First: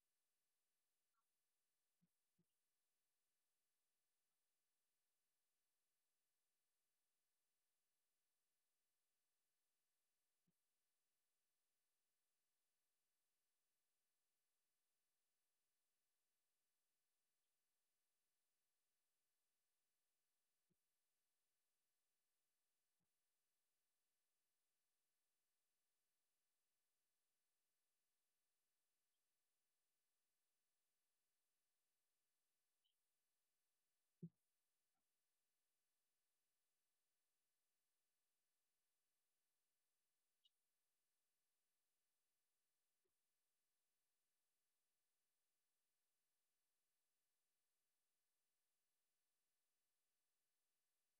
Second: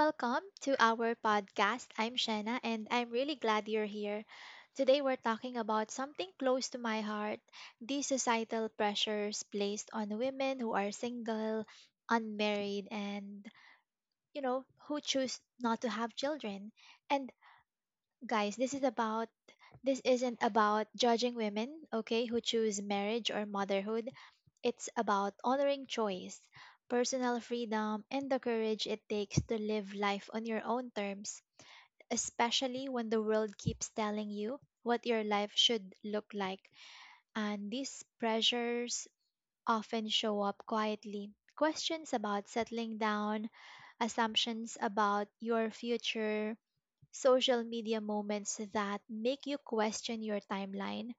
welcome to our podcast. I'm Shanna and I'm really glad you're here. Today we're talking about something close to my heart, the societal pressures placed on women who are single, unmarried, and who choose not to have children. And guys, this isn't about judging women, okay, who choose marriage or motherhood. It's about honoring choice, personal freedom, and the courage it takes to live life on your own terms, especially when the world keeps telling you what your life should look like. And these pressures often show up quietly. Questions about settling down, assumptions about your future, social media moments that make you question your timeline,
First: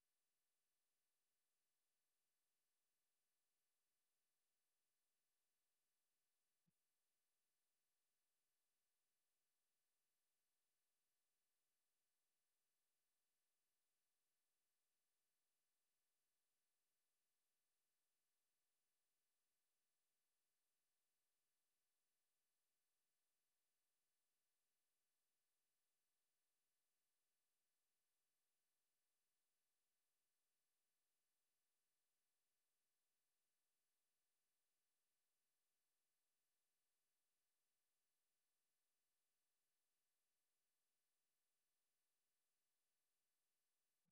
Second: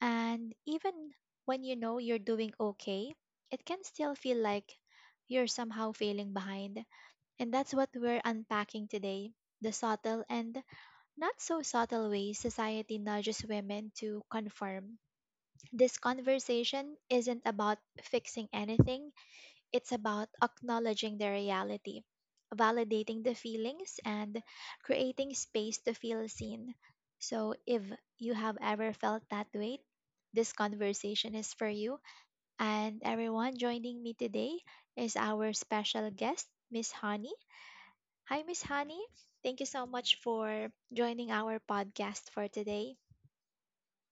and even when you know you're doing okay, it can still feel like you're somehow failing behind. And that's what we're unpacking today, the subtle and not so subtle ways society nudges women to conform. This conversation isn't about fixing anything, it's about acknowledging the reality, validating the feelings, and creating space to feel seen. So, if you have ever felt that weight, this conversation is for you. And everyone joining me today is our special guest, Miss Honey. Hi, Miss Honey. Thank you so much for joining our podcast for today.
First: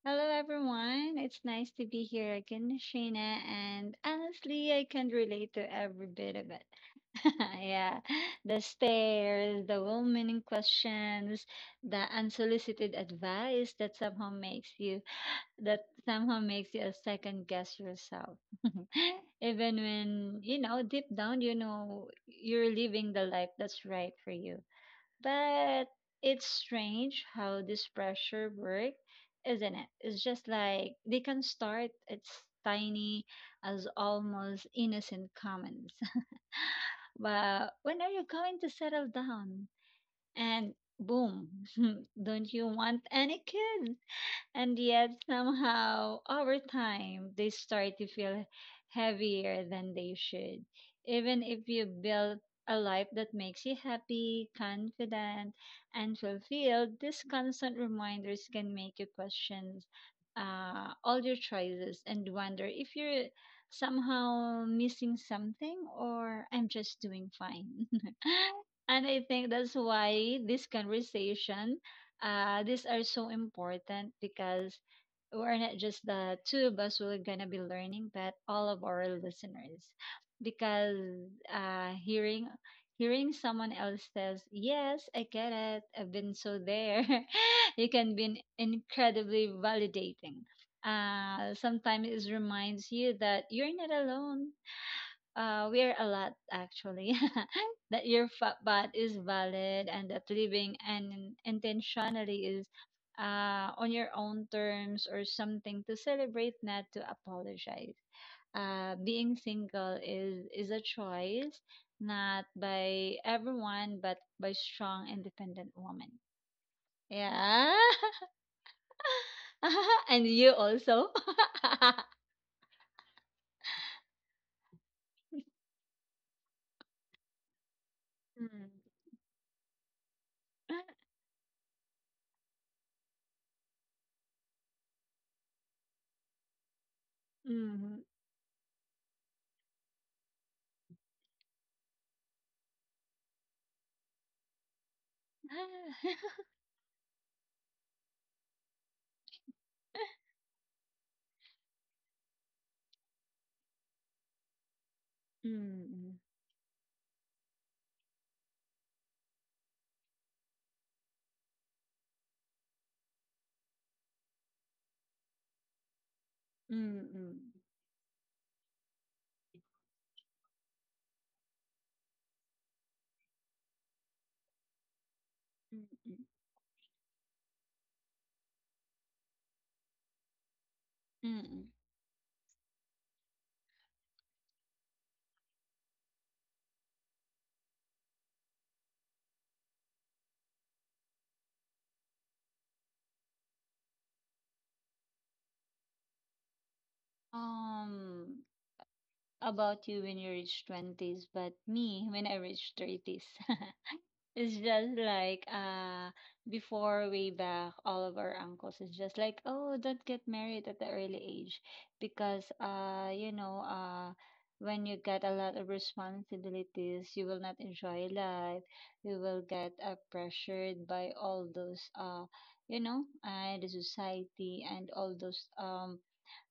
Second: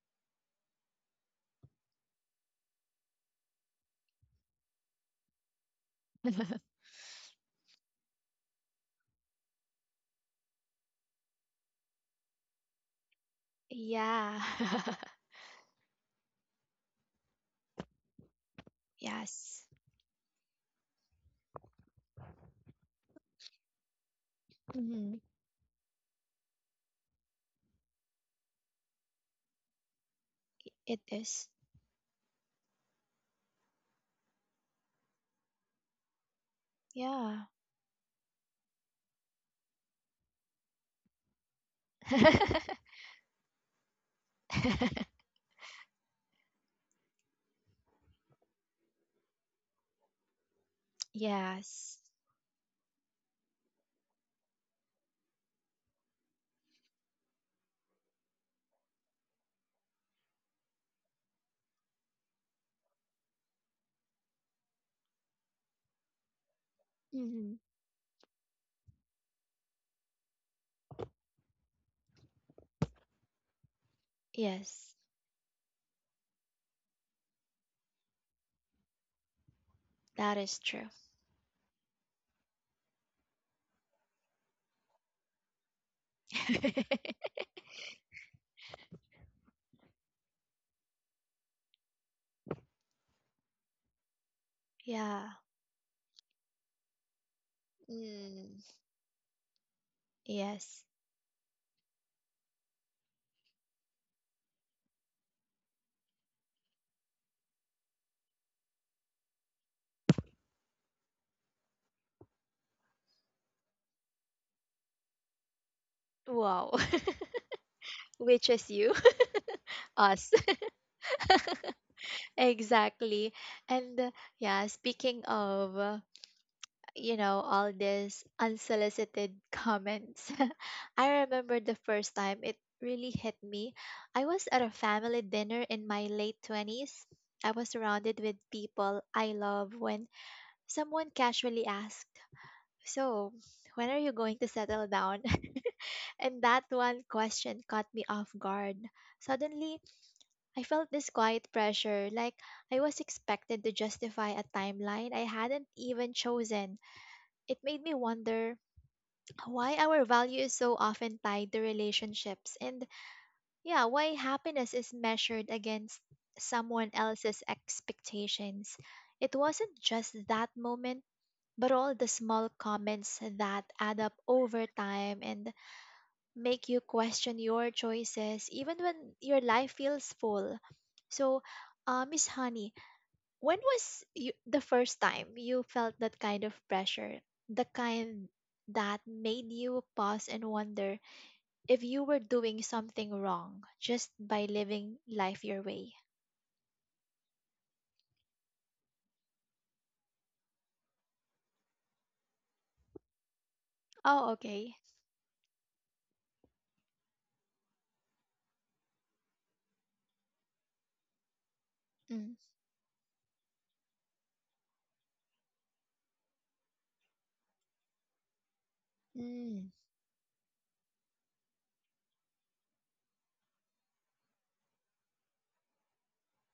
Hello, everyone. It's nice to be here again, Shayna. And honestly, I can relate to every bit of it. Yeah, the stares, the well meaning questions, the unsolicited advice that somehow Yeah. makes you, that somehow makes you a second guess yourself. Yes. Even when, you know, deep down, you know, you're living the life that's right for you. Mhm. But it's strange how this pressure work, isn't it? It's just like It they can is. start it's tiny as almost innocent comments. Yeah. But when are you going to settle down? And boom, don't you want any kids? And yet, somehow, over time, they start to feel heavier than they should. Even if you Yes. build a life that makes you happy, confident, and fulfilled, these constant reminders can make you question all your choices and wonder if you're somehow missing something or I'm just doing Hmm. fine. And I think that's why this conversation these are so important because Yes, we're not just the two of us who are going to be learning, but all of our listeners. that is true. Because uh, hearing hearing someone else says, "Yes, I get it. I've been so there," it can be incredibly validating. Sometimes it reminds you that you're not alone. Yeah. We're a lot actually. That your Mm. bat is valid and that living Yes. and intentionally is on your own terms or something to celebrate, not to apologize. Being single is a choice, not by everyone, but by strong, independent women. Wow. Yeah, Which is you? and Us. you also. Exactly. And yeah, speaking of, all these unsolicited comments, I remember the first time it really hit me. I was at a family dinner in my late 20s. I Mm. was Mhm. surrounded with people I love when someone casually asked, so, when are you going to settle down? And that one question caught me off guard. Suddenly, I felt this quiet pressure, like I was expected to justify a timeline I hadn't even Mm. chosen. It made me wonder why our value is so often tied to relationships, and yeah, why happiness is measured against someone else's Mm-mm. expectations. It wasn't just that moment but all the small comments that add up over time and Mm-mm. make you question your choices even when your life feels full. So, Mm-mm. Miss Honey, when was you, the first time you felt that kind of pressure? The kind that made you pause and wonder if you were doing something wrong just by living life your way? Um, about you when you reach 20s, but me when I reach 30s. Oh, It's okay. just like before way back, all of our uncles is just like, oh, don't get married at the early age Mm. because you know when you get a lot of responsibilities, you will not enjoy life. You will Mm. get pressured by all those you know the society and all those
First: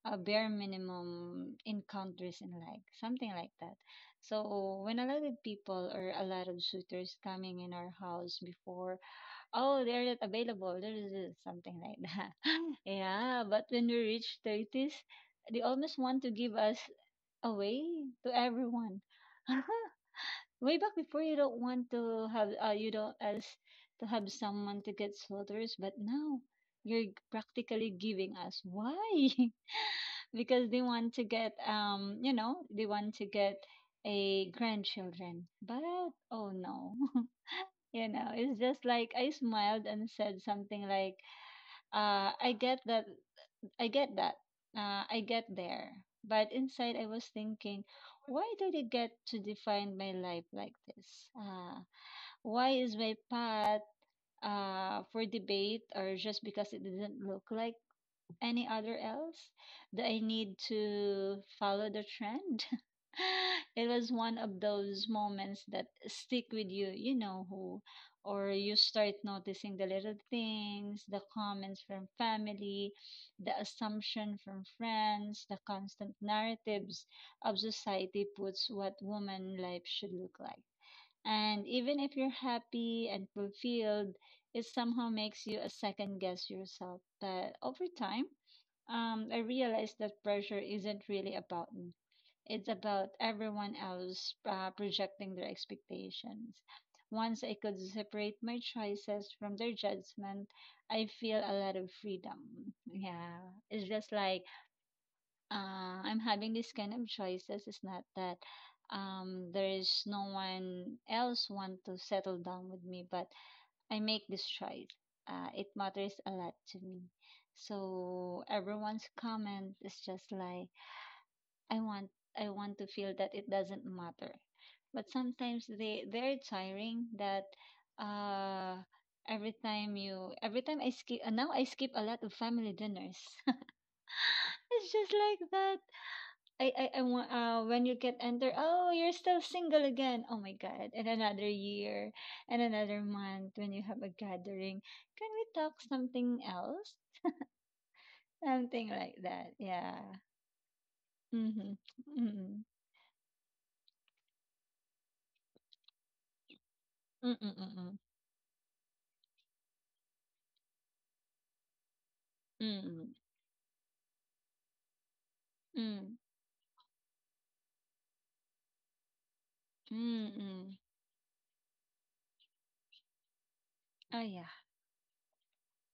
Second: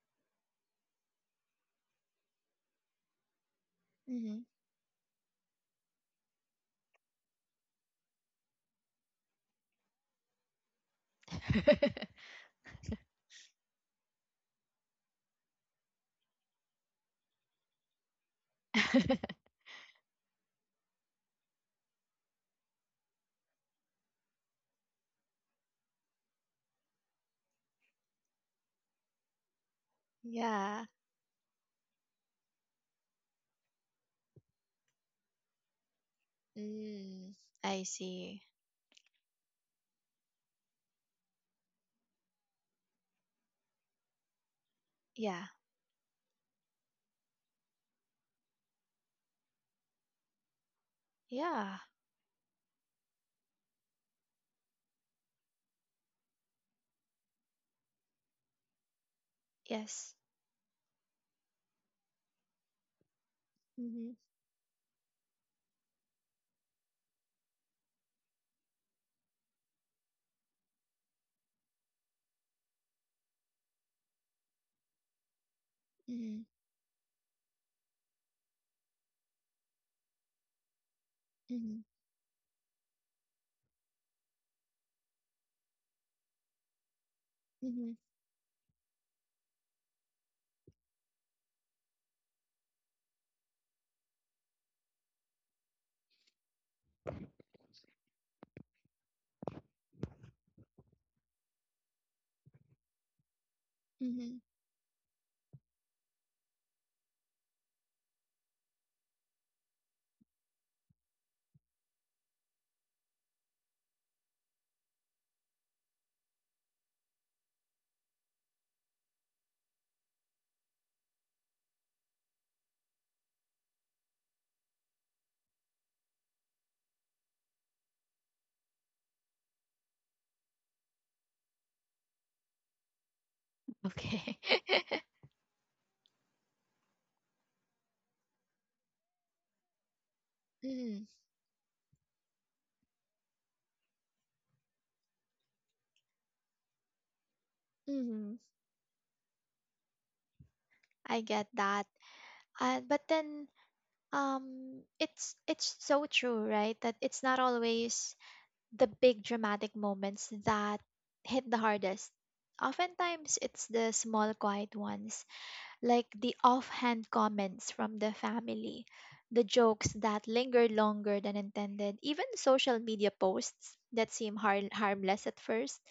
a bare minimum encounters in like something like that. Mm-hmm. So when a lot of people or a lot of suitors coming in our house before, oh, they're not available, there is this," something like that. Yeah, but when we reach thirties, they almost want to give us away to everyone. Way back before, you don't want to have you don't as to have someone to get suitors, but now you're practically giving us why. Because they Yeah. want to get you know they want to get a grandchildren but oh no. Mm. I You know, see. it's just like I smiled and said something like uh i get that i get that I get Yeah. there, but inside I was thinking why did I get to define my life like this, Yeah. why is my path for debate or just because it didn't look like any other else that Yes. I need to follow the trend? It was Mhm. one of those moments that stick with you, you know who, or you start noticing the little things, the comments from family, the assumption from friends, the constant Mhm. narratives of society puts what woman life should look like. And Mhm. even if you're happy and fulfilled, it somehow makes you a second guess yourself. But over Mhm. time, I realized that pressure isn't really about me. It's about everyone else projecting their expectations. Once I could separate my choices from their judgment, I feel a lot of freedom. Yeah, it's just Mhm. like I'm having this kind of choices. It's not that there is no one else want to settle down with me, but I make this choice. It matters a lot to me. So everyone's comment is just like I want I want to feel that it doesn't matter. But sometimes they're tiring that uh every time I skip, now I skip a lot of family dinners. Okay. It's just like that. I want when you get enter, oh, you're still single again. Oh my God. Mhm. And another year and another month when you have a gathering. Can we talk something else? Mhm. Something like that. Yeah. I get Mm-hmm. that. Mm-mm. But then it's so true, right? That it's not Mm-mm. always the big dramatic moments that hit the hardest. Mm-mm. Mm-mm. Oftentimes it's the small quiet ones like Mm-mm. the offhand comments from the family, the jokes that linger Mm-mm. longer than intended, even social media posts that Oh seem yeah. Harmless at first.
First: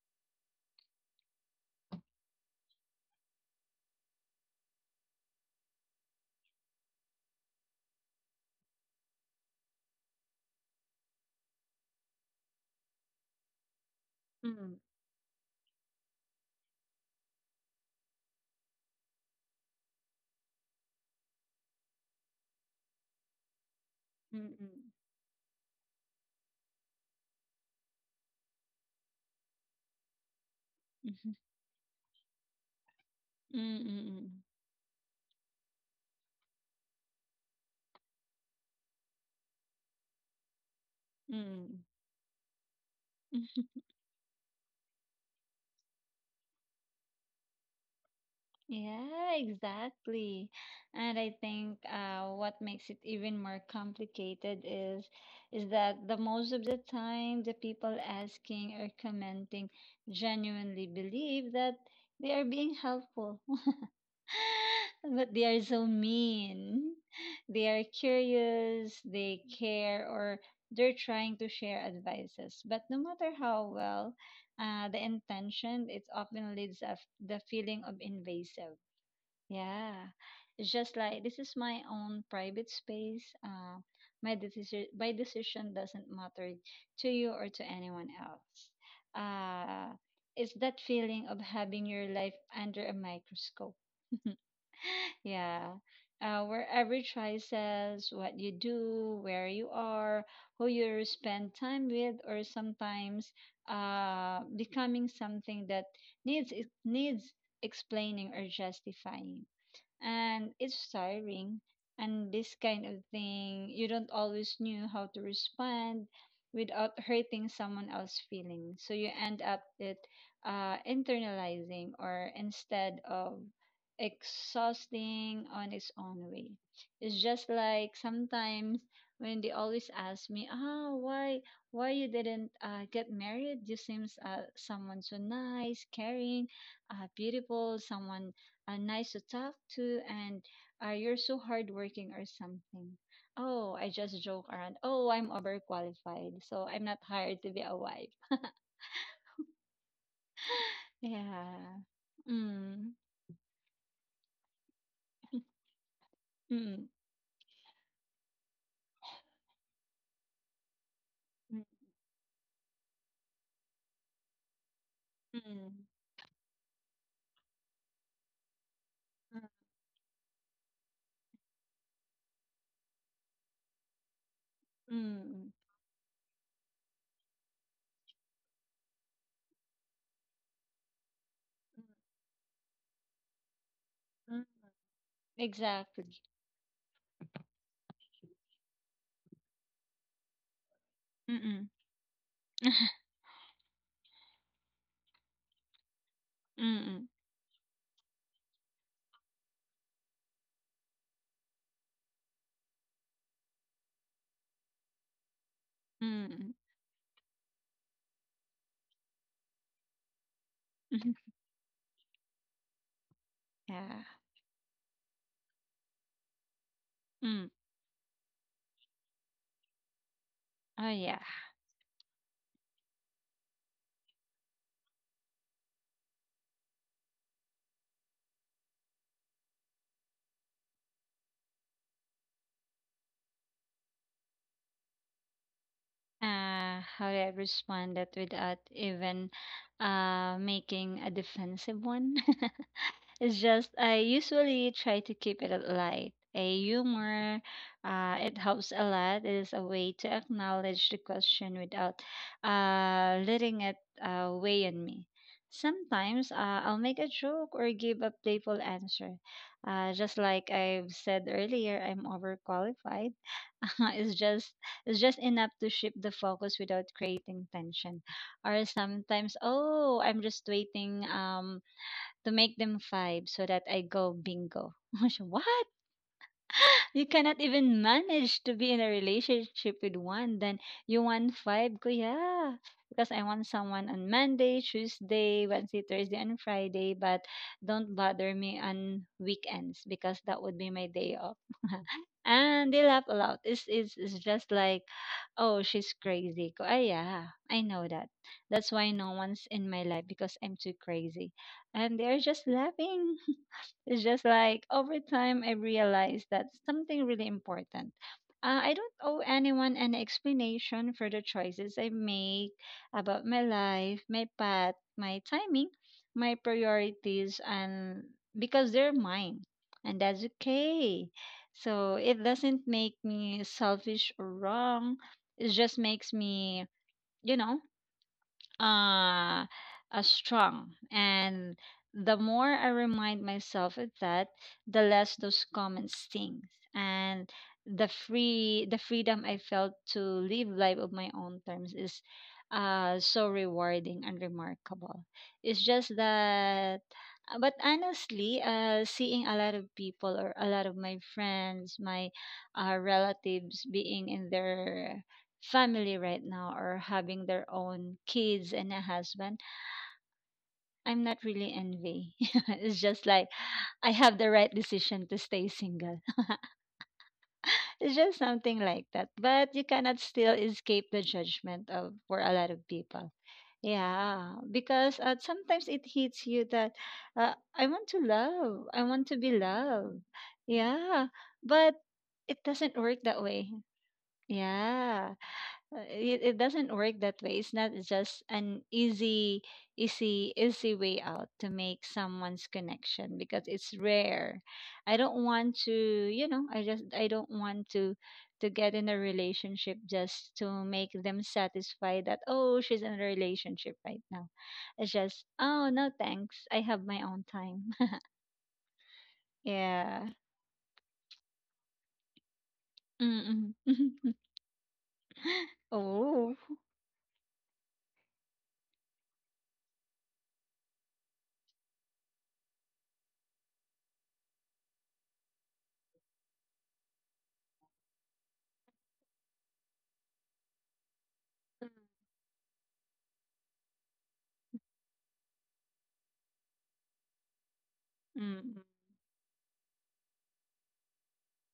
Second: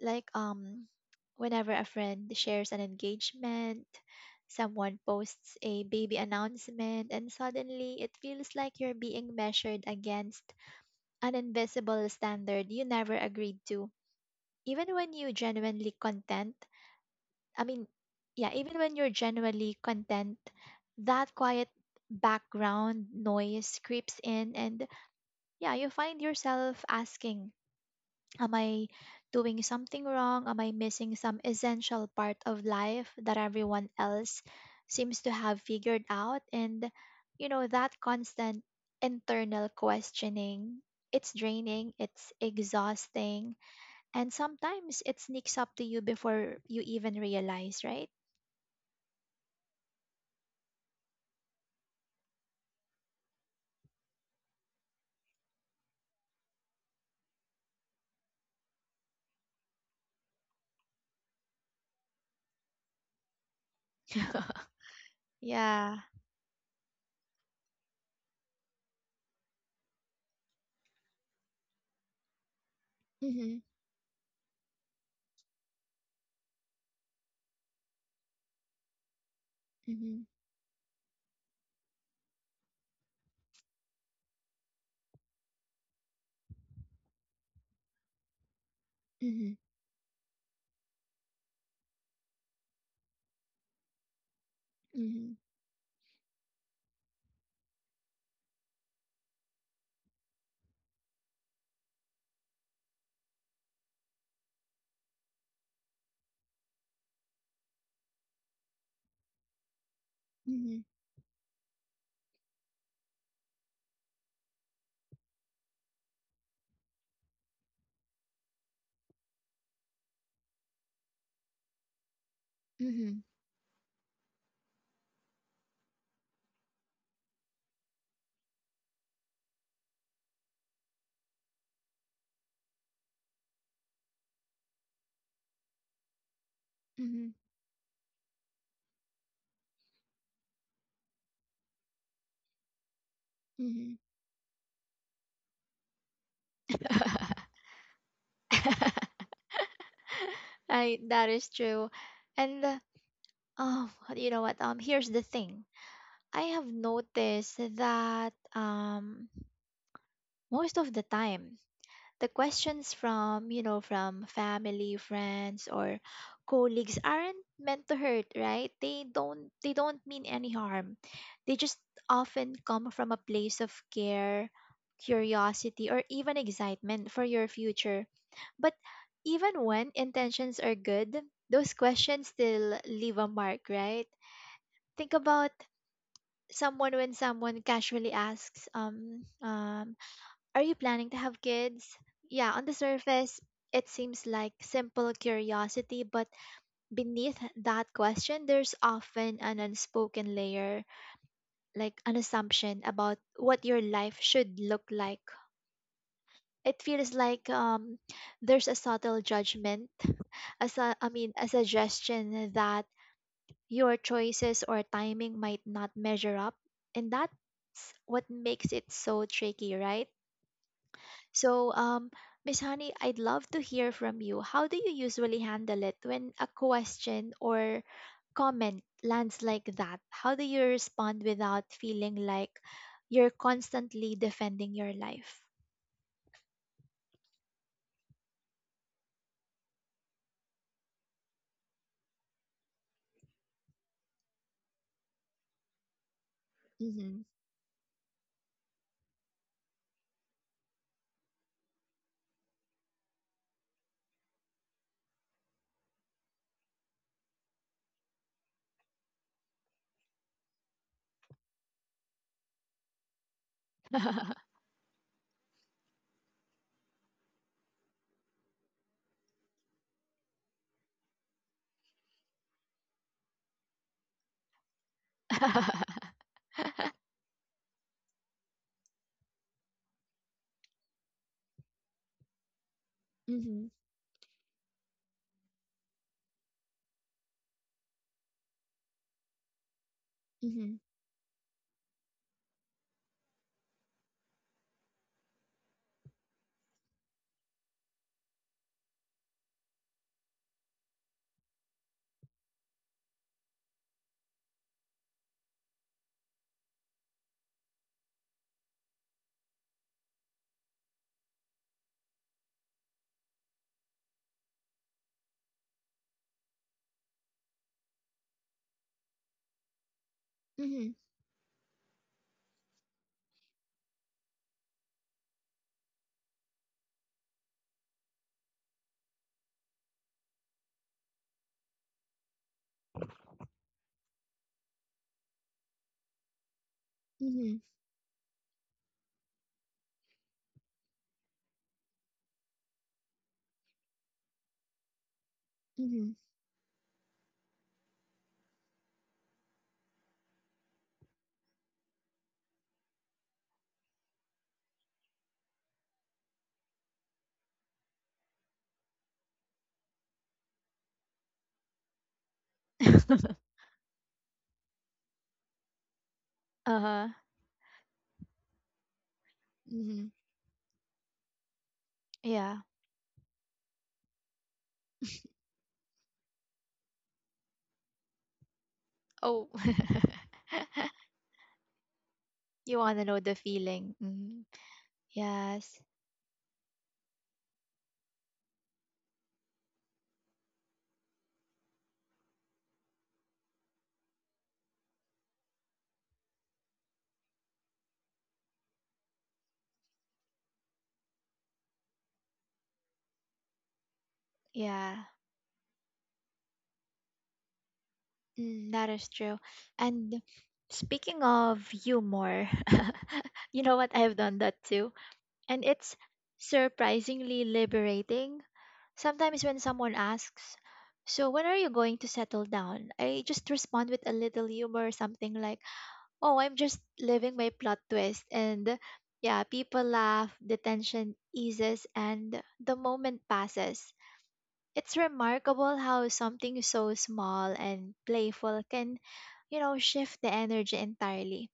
Like whenever a friend shares an engagement, someone posts a baby announcement and suddenly it feels like you're being measured against an invisible standard you never agreed to. Mm-mm. Even when you genuinely content, I mean, yeah, even when you're genuinely content, that quiet background noise creeps in, and Mm-mm. yeah, you find yourself asking, am I doing something wrong? Am I missing mm some essential part of life that hmm everyone else Mm-mm. seems to have figured out? And, you know, that constant internal questioning. It's Mm-mm. draining, it's exhausting, and sometimes it sneaks up to you before you even realize, right? Yeah, exactly. And I think what makes it even more complicated is that the most of the time the people asking or commenting genuinely believe that they are being helpful, but they are so Yeah. mean. They are curious, they care, or they're trying to share advices. But no matter Mhm. how well the intention, it often leads us the feeling of invasive. Yeah, Mhm. it's just like this is my own private space. My decision doesn't matter to you or to anyone else. Mhm. Uh, it's that feeling of having your life under a microscope. Mhm. Yeah, where every choice says what you do, where you are, who you spend time with, or sometimes becoming something that needs needs explaining or justifying, and Mhm. it's tiring. And this kind of thing, you don't always knew how to respond without hurting someone else's feelings. So you end up it, internalizing or instead Mhm. of exhausting on its own way. It's just like sometimes when they always ask me, "Ah, why you didn't get married? You seems someone so nice, caring, Mhm. beautiful, someone nice to talk to and you're so hardworking or something. Oh, I Mhm. just joke around. Oh, I'm overqualified, so I'm not hired to be a wife. I that is Yeah. true. And Mm. oh, you know what? Here's the thing. I have Mm. noticed that most of the time Mm. the questions from from family friends Mm. or colleagues aren't meant to hurt, right? They don't mean any harm, they just often come from a place of care, Mm. curiosity, or even excitement for your future, but even when intentions are good those Mm. questions still leave a mark, right? Mm. think about Exactly. someone when someone casually asks, are you planning to have Mm-mm. kids? Yeah, on the surface, it seems like simple curiosity, but Mm-mm. beneath that question, there's often an unspoken layer, like an assumption about what your life should look like. Mm-mm. It feels like there's a subtle judgment, I mean, a suggestion that your Yeah. choices or timing might not measure up. And that's Mm. what makes it so tricky, right? Oh yeah. So, Miss Honey, I'd love to hear from you. How do you usually handle it when a question or comment lands like that? How do you respond without feeling like you're constantly defending your life? How do I respond that without even making a defensive one? It's just I usually try to keep it light. A Mm-hmm. humor, it helps a lot. It is a way to acknowledge the question without letting it weigh on me. Sometimes I'll make a joke or give a playful answer. Just like I've said earlier, I'm overqualified. it's just it's just enough to shift the focus without creating tension. Or sometimes, oh, I'm just waiting. To make them five so that I go bingo. I was, what? You cannot even manage to be in a relationship with one. Then you want five, kuya. Because I want Mm-hmm. someone on Monday, Tuesday, Wednesday, Thursday, and Friday. But don't bother me on weekends because that would be Mm-hmm. my day off. And they laugh a lot. It's just like, oh, she's crazy. Ko, ah, yeah, I know that. That's why no one's in my life because I'm too crazy. And they're just laughing. It's just like over time, I realized that something really important. I don't owe anyone an explanation for the choices I make about my life, my path, my timing, my priorities, and because they're mine, and that's Mm-hmm. okay. So it doesn't make me selfish or wrong. It just makes me, you know, uh, strong. And the more I remind myself of that, the less those comments sting. And Mm-hmm. The freedom I felt to live life of my own terms is so rewarding and remarkable. It's just Mm-hmm. that but honestly, seeing a lot of people or a lot of my friends my relatives being in their family right now or having their own kids and a husband, I'm not really envy. It's just like I have the right decision to stay single. Uh-huh. It's just something like that. But you cannot Mm-hmm. still escape the judgment of for a lot Yeah. of people. Yeah, because sometimes it hits you that I want to love, I want to be Oh. loved. Yeah, but it doesn't You want work to know that the way. feeling. Mm-hmm. Yeah. Yes. It, it doesn't work that way. It's not just an easy, easy way out to make someone's connection because it's rare. I don't want to, you know, I don't want to get in a relationship just to make them satisfied that oh she's in a relationship right now. It's Yeah. just oh no thanks. I have my own time. Mm, that is true. Yeah. And speaking of humor, Mm-mm. you know what? I've done that too. And it's Oh. surprisingly liberating. Sometimes when someone asks, so when are you going to settle down? I just respond with a little humor something like, oh, I'm just living my plot twist. And yeah, people laugh, the tension eases, and the moment passes. It's remarkable how something so small and Mm-mm. playful can, you know, shift the energy entirely.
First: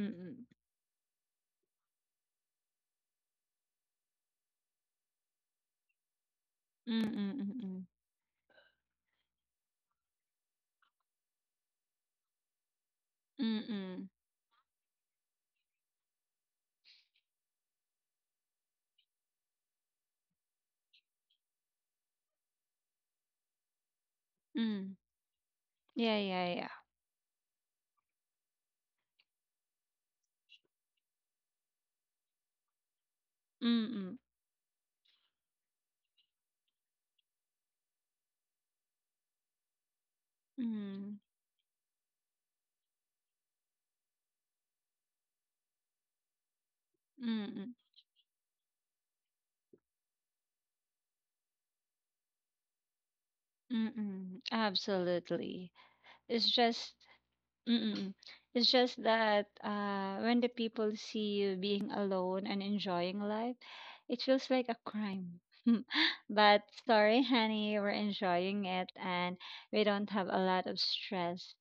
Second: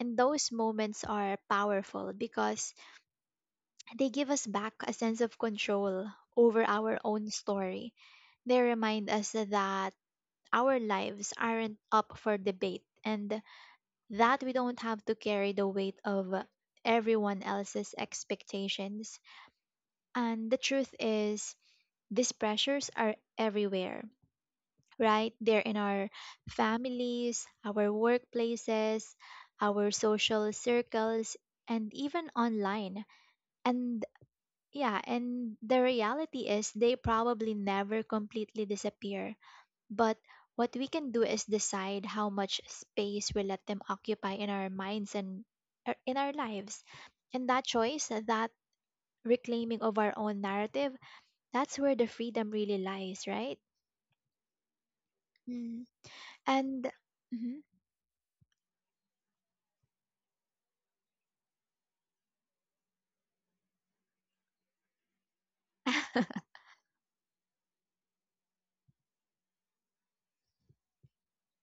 And those moments are powerful because they give us back a sense of control over our own Mm-mm. story. They remind us that our lives aren't up for debate and Mm-mm. that we don't have to carry the weight of everyone else's expectations. And the truth is, these pressures are everywhere, Mm. right? They're in our Yeah, yeah, yeah. families, our workplaces, our social circles, and even online. And Mm-mm. yeah, and the reality is they probably never completely disappear. But what we can Mm. do is decide how much space we let them occupy in our minds and in our lives. And that Mm-mm. choice, that reclaiming of our own narrative, that's where the freedom really lies, right? Mm-mm. Absolutely. Mm. It's And just mhm. mm-mm. It's just that when the people see you being alone and enjoying life, it feels like a crime. But sorry, honey, we're enjoying it and we don't have a lot of stress.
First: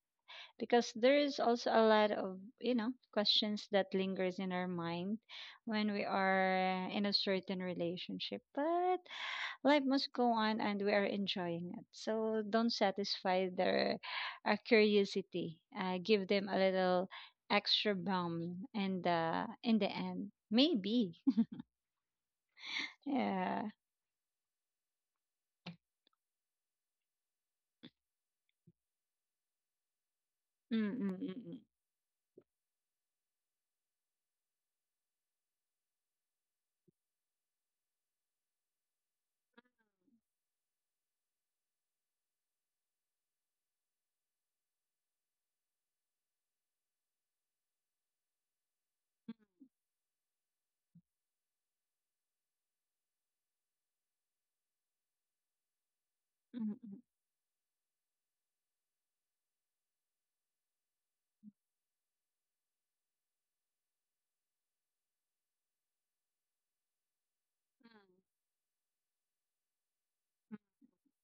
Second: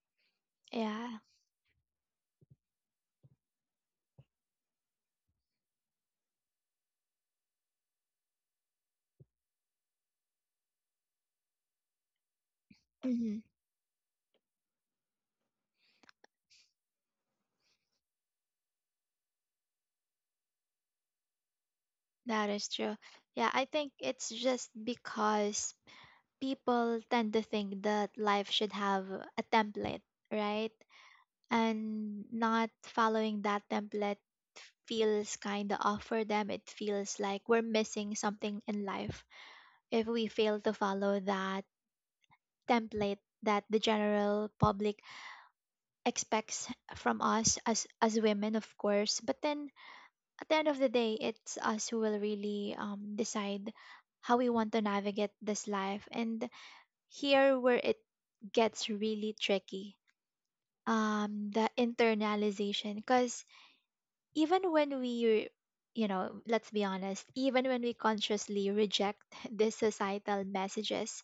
Because there Yeah, is also a lot of you know questions that lingers in our mind when we are in a certain relationship, but life must go on and we are enjoying it, so don't mhm, satisfy their curiosity. Give them a little extra bomb and the in the end maybe. that is true. Yeah, Yeah. I think it's just because people tend to think that life should have a template, right? Mm. Mm. Mm. And not following that template feels kind of off for them. It feels like we're missing something in life if we fail to follow that template that the general public expects from us as women, of course. But then at the end of the day, it's us who will really decide how we want to navigate this life. And Mm. Mm. Mm. here where it gets really tricky, the internalization. Because even when we, you know, let's be honest, even when we consciously reject these societal messages,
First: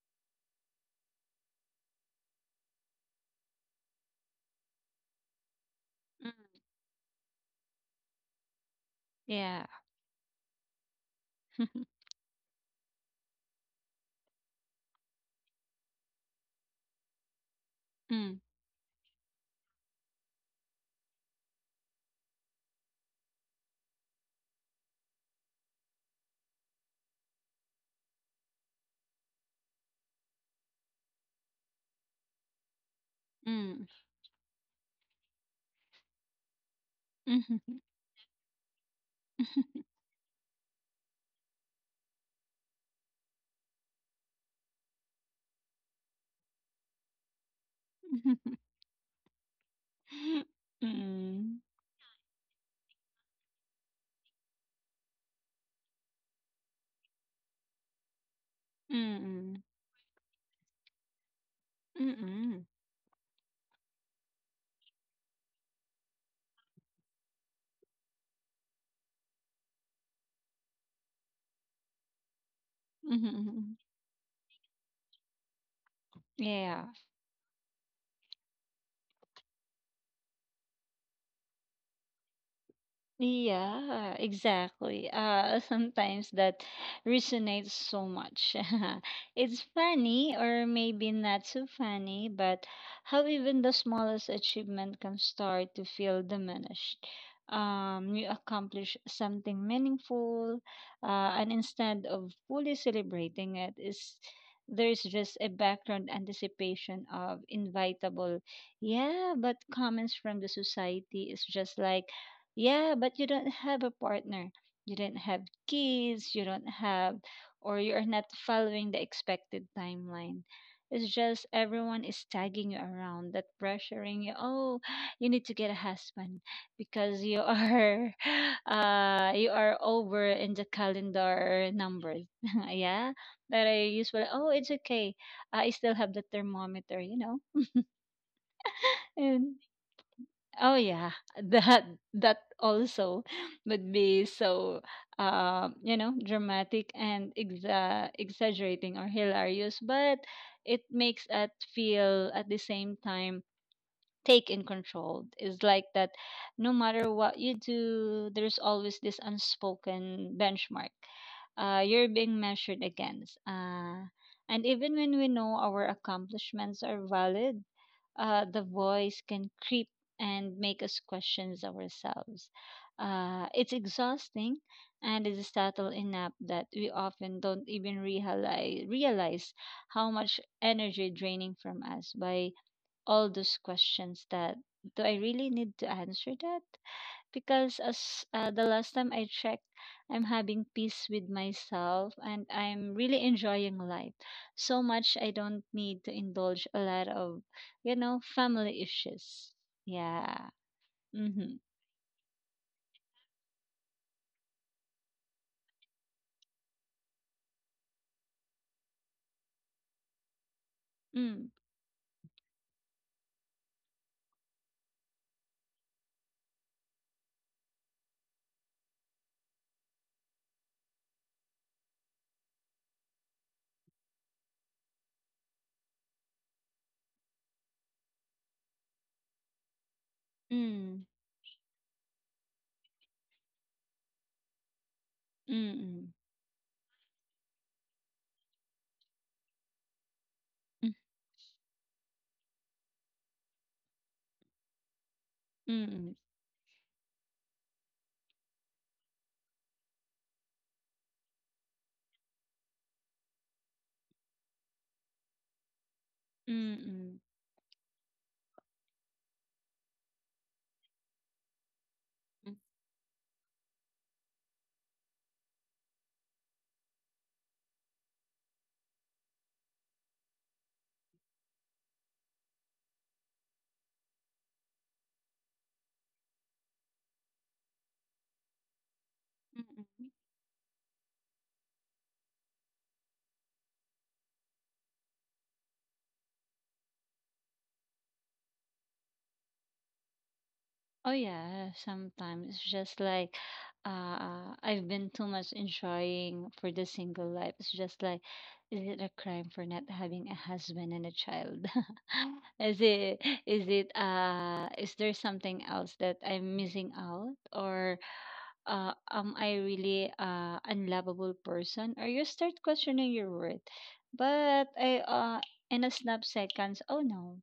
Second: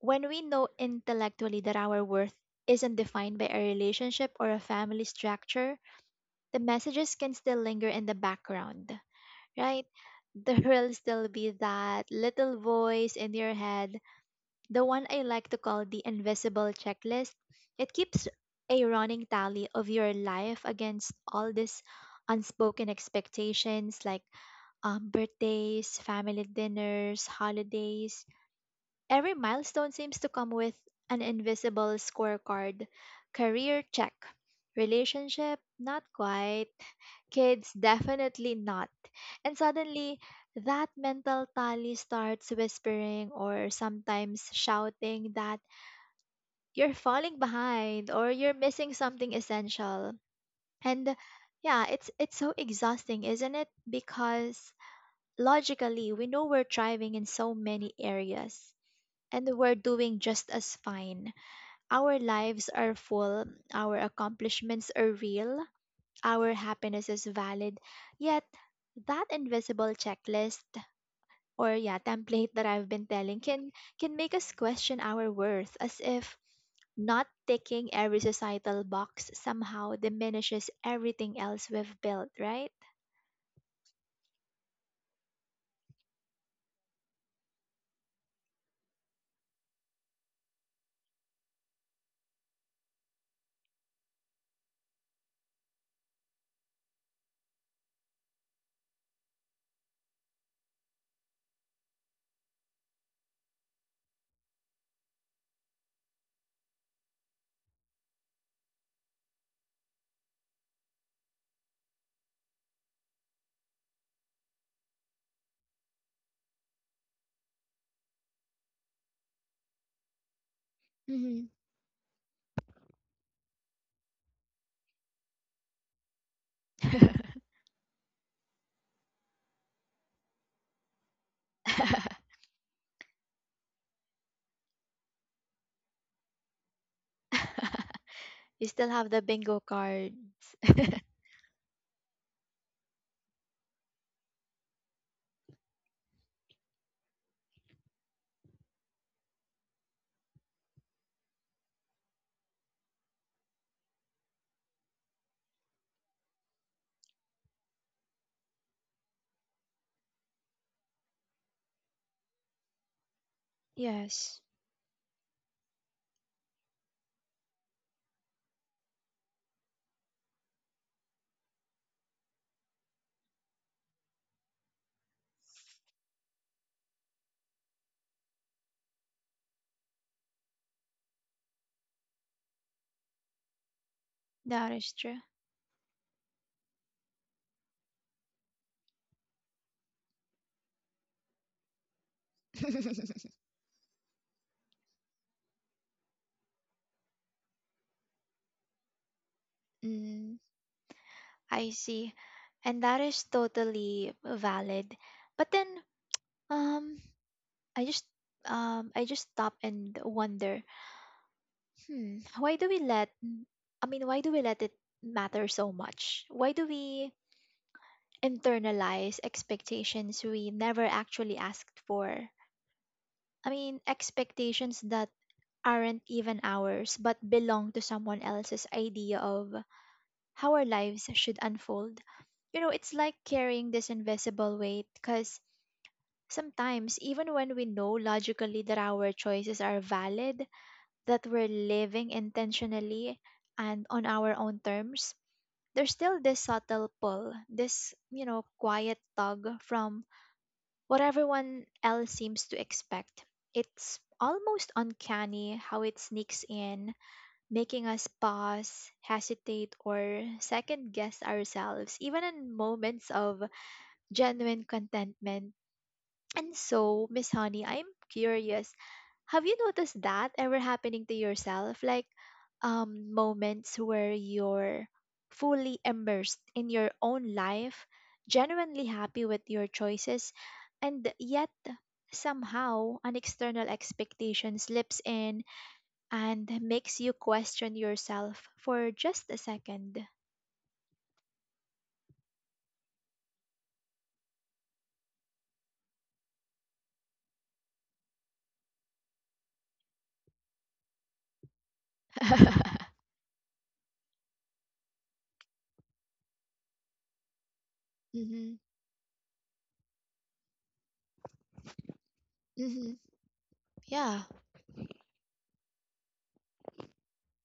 when we know intellectually that our worth isn't defined by a relationship or a family structure, Mm, the mm. messages can still linger in the background, Yeah. right? There'll still be that little voice in your head, the one I like to call the invisible checklist. It keeps a running tally of your life against all these unspoken expectations like birthdays, family dinners, holidays. Every milestone seems to come with an invisible scorecard, career mm check, relationship, not quite, kids, mm definitely not. And suddenly, that mental tally starts whispering or sometimes shouting that you're falling behind or you're missing something essential. And mm yeah, it's so exhausting, isn't it? Because logically, we know we're thriving in so many areas, and Mm. we're doing just as fine. Our Mm. lives are full, our accomplishments are real, our happiness is valid, yet that invisible checklist or yeah template that I've been Mhm, telling mhm, can mhm. Make us question our worth as if Yeah, not ticking every societal box somehow diminishes everything else we've built, right? Yeah, exactly. Sometimes that resonates so much. It's funny, or maybe not so funny, but how even the smallest achievement can start to feel diminished. You accomplish something meaningful, and instead of fully celebrating it, is there's just a background anticipation of invitable, yeah, but comments from the society is just like yeah, but you don't have a partner. You don't have kids, you don't have, or you're not following the expected timeline. It's just Hmm. everyone is tagging you around, that pressuring you. Oh, you need to get a husband because you are, you are over in the calendar numbers. Yeah, that I usually. Oh, it's okay. I still have the thermometer, you know. You still have the bingo cards. Oh yeah, that that also would be so you know, dramatic and exaggerating or hilarious, but it makes us feel at the same time take in control is like that, no matter what you do there's always this unspoken benchmark. You're being measured against. Yes, And even when we know our accomplishments are valid, the voice can creep and make us question ourselves. It's exhausting, and it's subtle enough that we often don't even realize how much energy draining from us by all those questions that, that is do I true. really need to answer that? Because as the last time I checked, I'm having peace with myself and I'm really enjoying life so much I don't need to indulge a lot of, family issues. Mm. Yeah. Mm-hmm. I see. And that is totally valid. But then um I just I just stop and wonder, Mm. hmm, why do we let I mean, why do we let it matter so much? Why do we internalize expectations we never actually asked for? I mean, expectations that aren't even ours but belong to someone else's idea of how our Mm. lives should unfold. You know, it's like carrying this invisible weight because Mm. sometimes, even when we know logically that our choices are valid, Mm. that we're living intentionally and on our own terms, there's Mm. still this subtle pull, this, you know, quiet tug from what everyone else seems to expect. It's almost uncanny how it sneaks in, Mm. making us pause, hesitate, or second guess ourselves, even in Mm. moments of genuine contentment. And so, Miss Honey, I'm curious. Have you noticed that ever happening to yourself? Like moments where you're fully immersed in your own life, genuinely happy with Mm. your Mm. choices, and yet somehow an external expectation slips in and makes you question yourself for just a second. Oh yeah, sometimes it's just like I've been too much enjoying for the single life. It's just like, is it a crime for not having a husband and a child? Is it is it, is there something else that I'm missing out or Mm-hmm. uh, am I really unlovable person? Or you start Mm-hmm. questioning your worth. Yeah. But in a snap seconds, oh no,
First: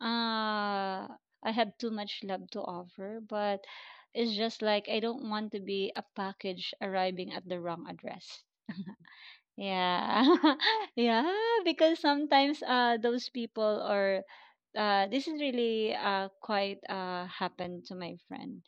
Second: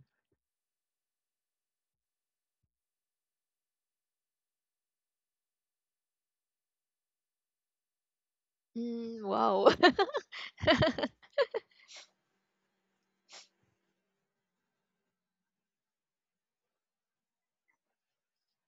uh, I have too much love to offer. But it's just like I don't want to be a package arriving at the wrong address. Mm, wow. Yeah. Yeah, because sometimes those people are, this is really quite happened to my friend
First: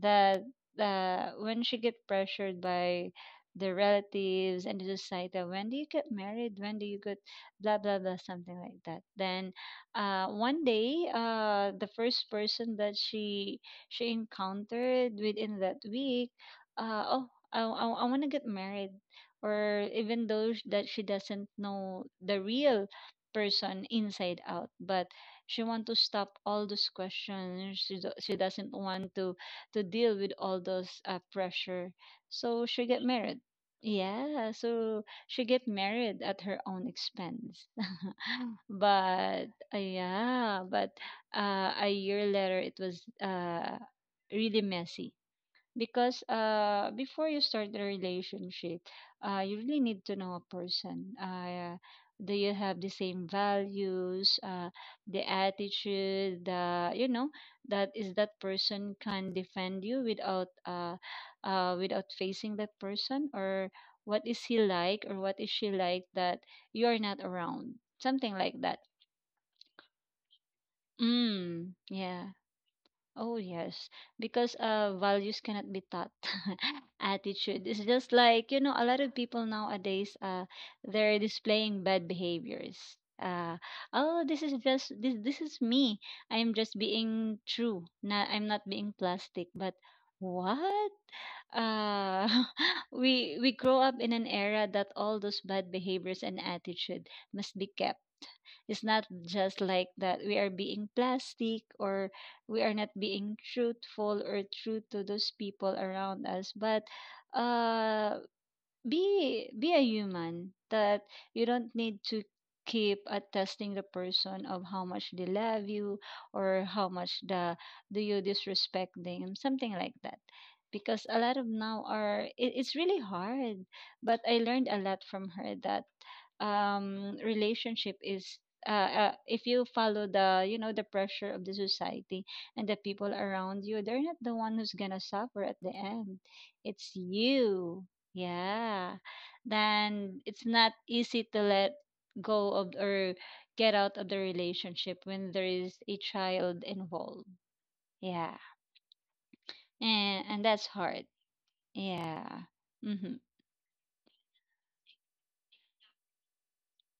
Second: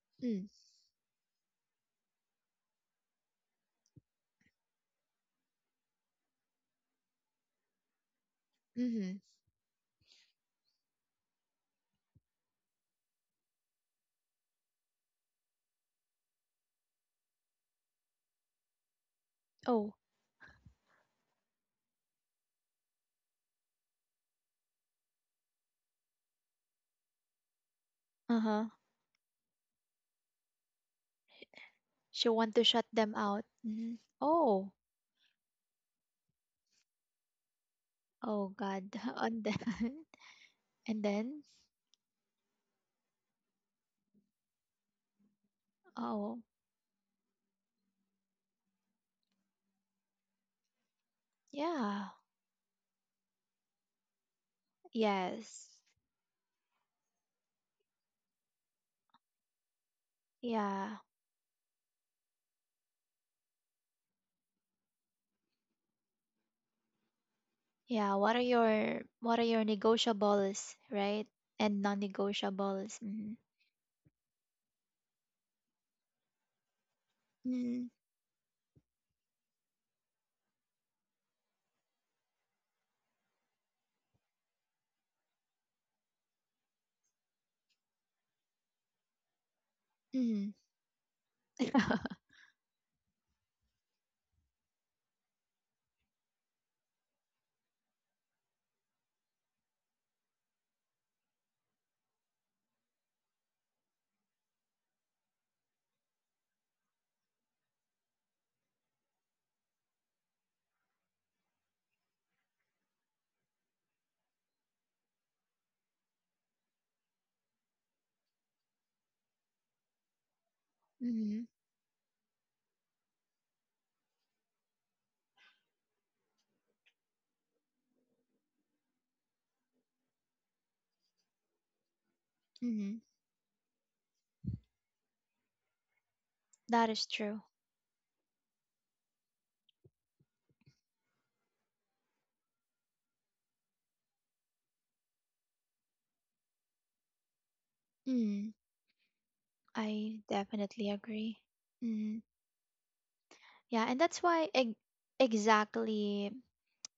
that Mm, when she get pressured by the relatives and the society, when do you get married, when do you get blah blah blah, something like that, mm-hmm. then one day the first person that she encountered within that week, oh, I want to get married, or Oh. even though that she doesn't know the real person inside out, but she want to stop all those questions she, she Uh-huh. doesn't want to deal with all those pressure, She want to so shut she get them married, out. Hmm. yeah, Oh, so she get married at her own expense, oh God. but And then, uh, yeah but and then, a year later it was really messy because oh before you start the relationship, you really need to know a person. yeah, Do you have the same values, the yes, attitude, the, you know, that is that person can defend you without uh yeah, uh without facing that person, or what is he like or what is she like that you are not around, yeah. something What are like that. your negotiables, right? Mm, And yeah. non-negotiables. Mm-hmm. Oh yes, because values cannot be taught. Attitude is Mm-hmm. just like, you know, a lot of people nowadays they're displaying bad behaviors. Oh, this is me. I'm just being true. Not I'm not being plastic. But what? Uh, we grow up in an era that all those bad behaviors and attitude must be kept. It's not just like that we are being plastic or we are not being truthful or true to those people around us, but uh be a human that you don't need to keep at testing the person of how much they love you, or how much the do you disrespect them, something like that, because a lot of Mm-hmm. now are it's really hard. But I learned a lot from her that, relationship is, if you follow the, you know, the pressure of the society and the Mm-hmm. people around you, they're not the one who's gonna suffer at the end, That it's is true. you. Yeah. Then it's not easy to let go of or get out of the relationship when there is a child involved. Yeah. Mm, I And that's definitely hard. agree. Mm, Yeah. Mhm. yeah, and that's why exactly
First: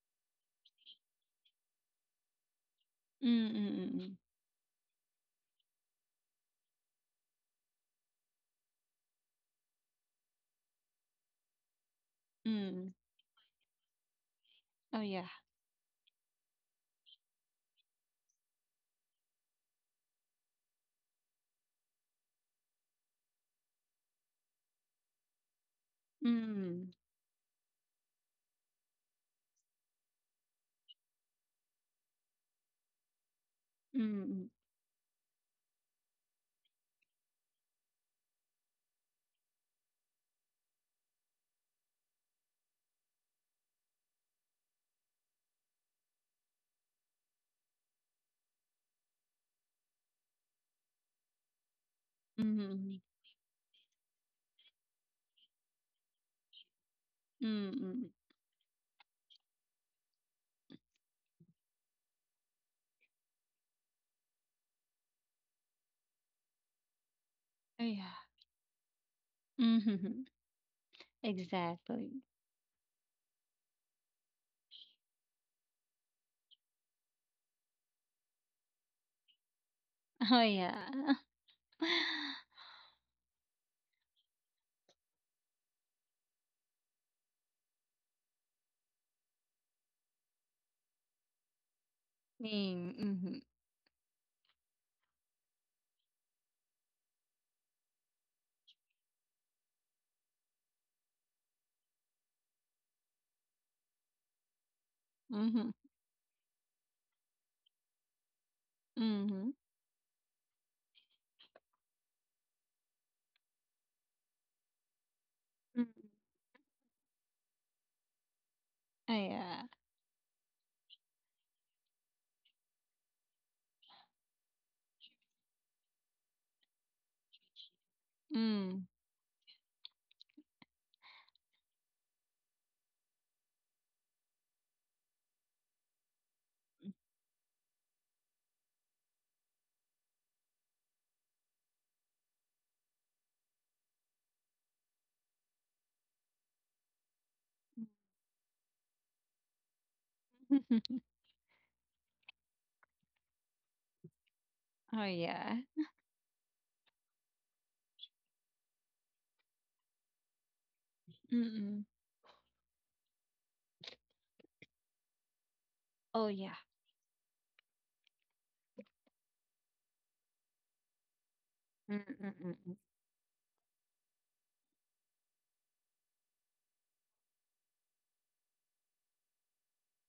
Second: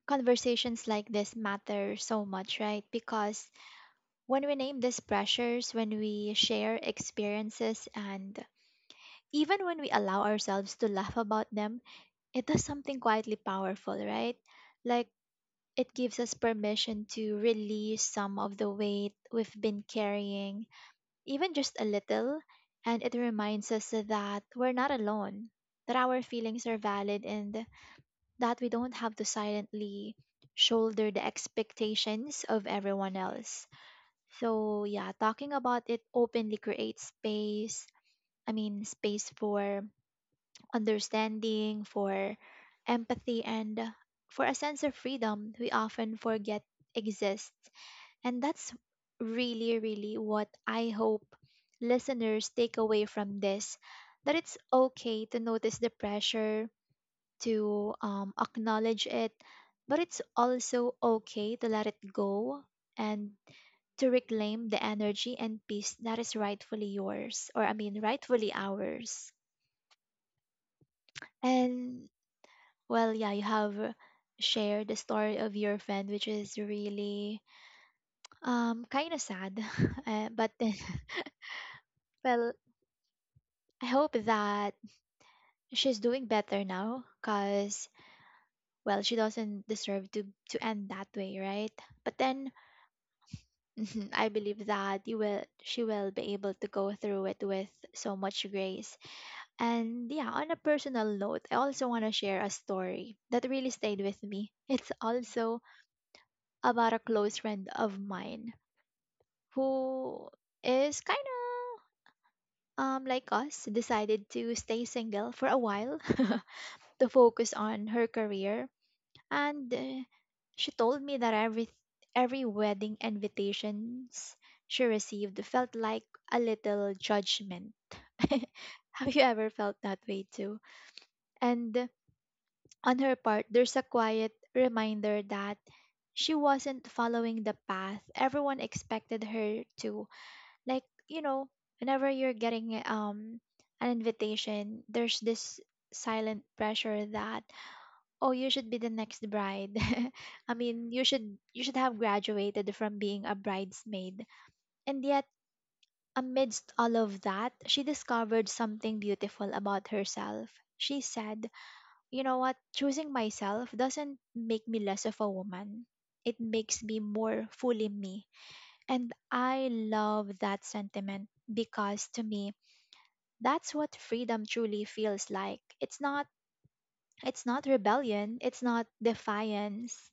conversations like this matter so much, right? Mm Because mm mm. Mm. When we name these pressures, when we share experiences, and even when we allow ourselves to laugh about them, it does Mm. something quietly powerful, right? Oh Like yeah. it gives us permission to release some of the weight we've been carrying, even just a little, and it reminds us that we're not alone, that our feelings are Mm. valid, and that we don't have to silently shoulder the expectations of everyone else. Mm. So, yeah, talking about it openly creates space. I mean, space for understanding, for empathy, and for a sense of freedom we often forget exists. And that's really, really what I hope listeners take Mm. away from this, that it's okay to notice the pressure, Mm. Mm, mm, to mm. Acknowledge it, but it's also okay to let it go and to reclaim the energy and peace that is rightfully yours, or I Oh mean, yeah. rightfully ours. Mhm. And Exactly. well, yeah, you have shared the story of your friend, which is really kind of sad, Oh but then yeah. well, I hope that she's doing better now, cause well, she doesn't deserve to end that way, right? But then Mm. Mhm. Mhm, I believe that you will she will be able to go through it with so much grace. And yeah, on a personal note, I also want to share a story that really stayed with me. It's also Mhm. about a close friend of mine Mhm. who is kind of like us, decided to stay single for a Mm. while to focus on her career, Oh yeah. and she told me that every wedding invitations she received felt like a little judgment. Mm. Have you ever felt that way too? And on her part, there's a quiet reminder that she wasn't following the path everyone expected her to. Like, you know, whenever you're getting an invitation, there's this silent pressure that, oh, you should be the next bride. I mean, you should have graduated from being a bridesmaid. And Oh, yet, yeah. amidst all of that, she discovered something beautiful about herself. She said, Mm-mm. "You know what? Choosing myself doesn't make me less of a woman. Oh, It yeah. makes me more fully me." And I love that sentiment because to me, Mm-mm-mm. that's what freedom truly feels like. It's not rebellion, it's not defiance,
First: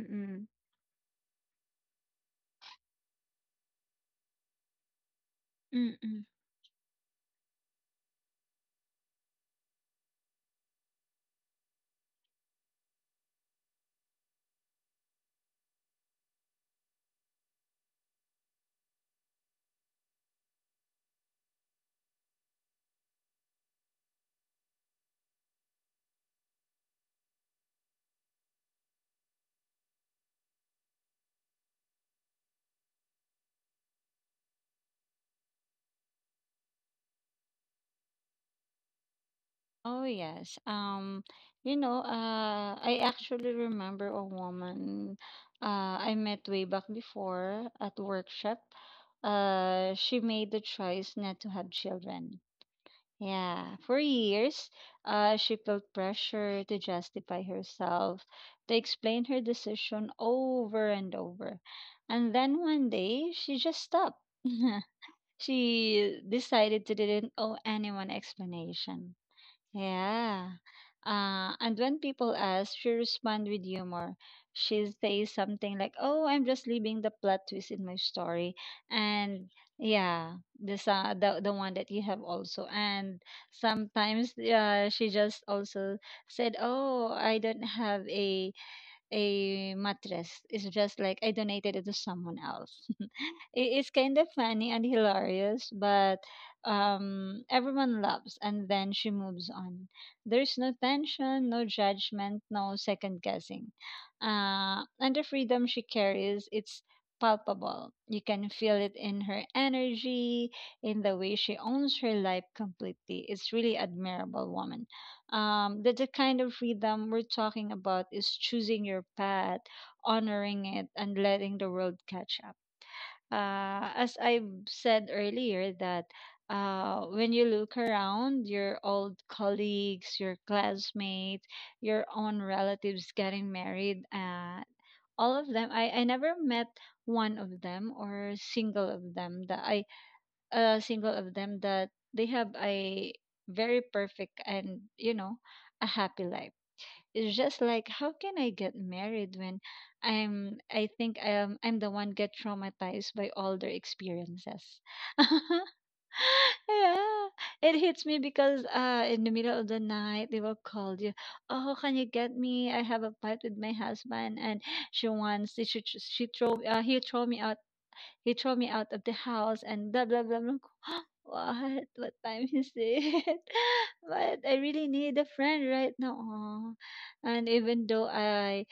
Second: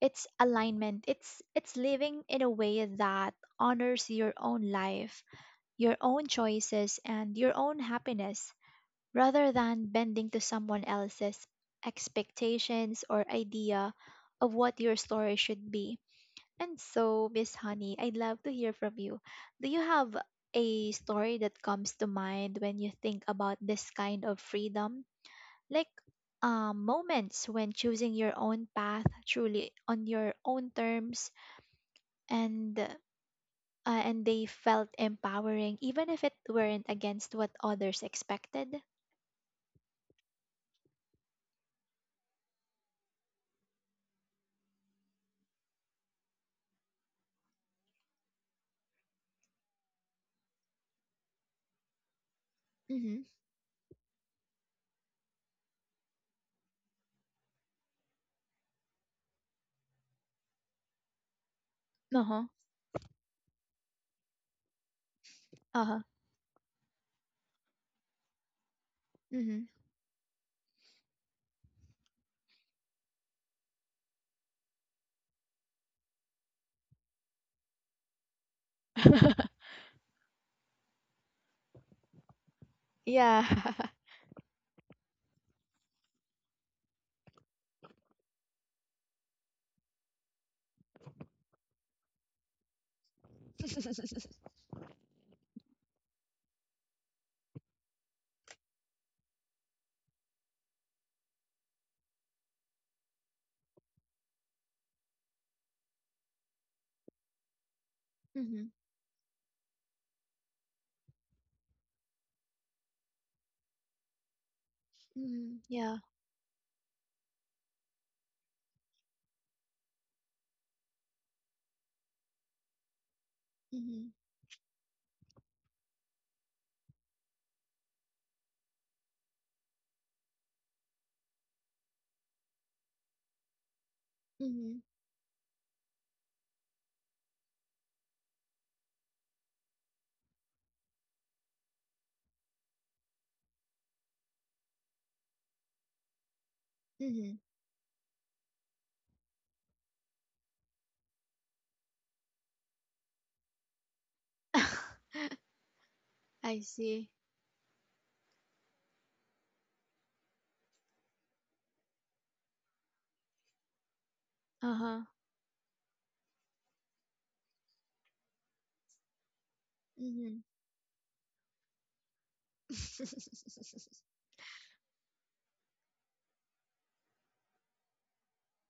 it's alignment, it's living in a way that honors your own life, your Mm-mm. own choices, and your own happiness, rather than bending to someone else's expectations or idea of what your story should be. And so, Miss Honey, I'd love to hear from you. Do you have a story that comes to mind when you think about this kind of freedom? Like, moments when choosing your own path truly on your own terms, and and they felt empowering even if it weren't against what others expected. Oh, yes. You know, I actually remember a woman I met way back before at workshop. She made the choice not to have children. Mm-hmm. Yeah, for years, she felt pressure to justify herself. They explained her decision over and over. And Uh-huh. then one day, she just stopped. Uh-huh. She decided to didn't owe anyone explanation. Mm-hmm. Yeah. And when people ask, she respond with humor. She says something like, "Oh, I'm just leaving the plot twist in my story," and yeah, this the one that you have also. And Yeah. sometimes, she just also said, "Oh, I don't have a mattress. It's just like I donated it to someone else." It is kind of funny and hilarious, but everyone loves. And then she moves on. There's no tension, no judgment, no second guessing. And the freedom she carries, it's palpable. You can Mhm. feel it in her energy, in the way she owns her life completely. It's really admirable woman. Mhm. Yeah. The kind of freedom we're talking about is choosing your path, honoring it, and letting the world catch up. Uh, Mhm. as I said earlier, that when you look around, your old colleagues, your classmates, your own relatives getting married, Mhm. all of them, I never met one of them or single of them that I a single of them that they have a very perfect and, you know, a happy life. It's Mhm. just like how can I get married when I'm the one get traumatized by all their experiences. I see. Yeah, it hits me because in the middle of the night they will call you, oh, can you get me, I have a fight with my husband, and Uh-huh. she wants she throw he throw me out he threw me out of the house and blah blah blah. Mhm. blah. What? What time is it? But I really need a friend right now. Aw. And even though I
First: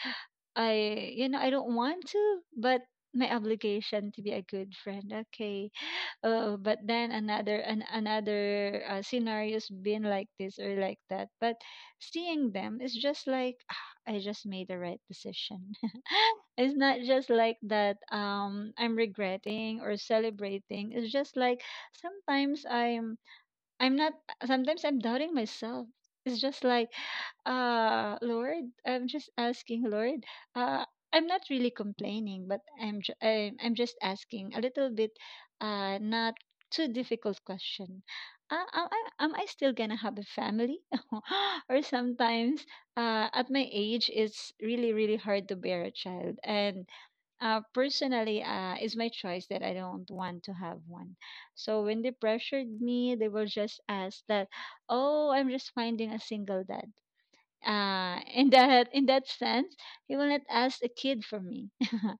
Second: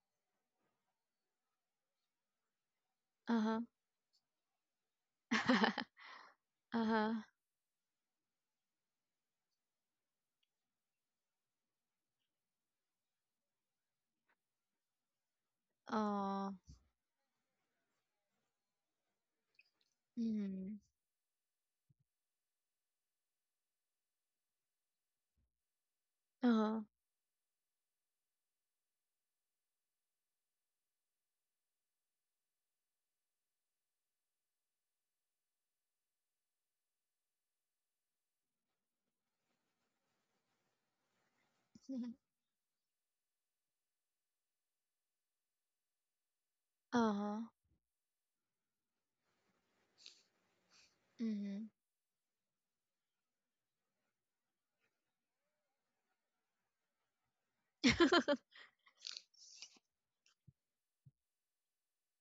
I you know, I don't want to, but my Uh-huh. obligation to be a good friend. Okay. Oh but then Uh-huh. Another scenario's been like this or like that, but seeing them is just like, "Ah, I just made the right decision." Oh. It's not just like that, I'm regretting or Mhm. celebrating, it's just like sometimes I'm not sometimes I'm doubting myself. It's just Uh-huh. like, Lord, I'm just asking, Lord, uh, I'm not really complaining, but I'm just asking a little bit, not too difficult question. Am I still gonna have a family? Or sometimes, at my age, it's really really hard to bear a child, and Uh-huh. personally, it's my choice that I don't want to have one. Mhm. So when they pressured me, they will just ask that, "Oh, I'm just finding a single dad." In that in that sense, he will not ask a kid for me.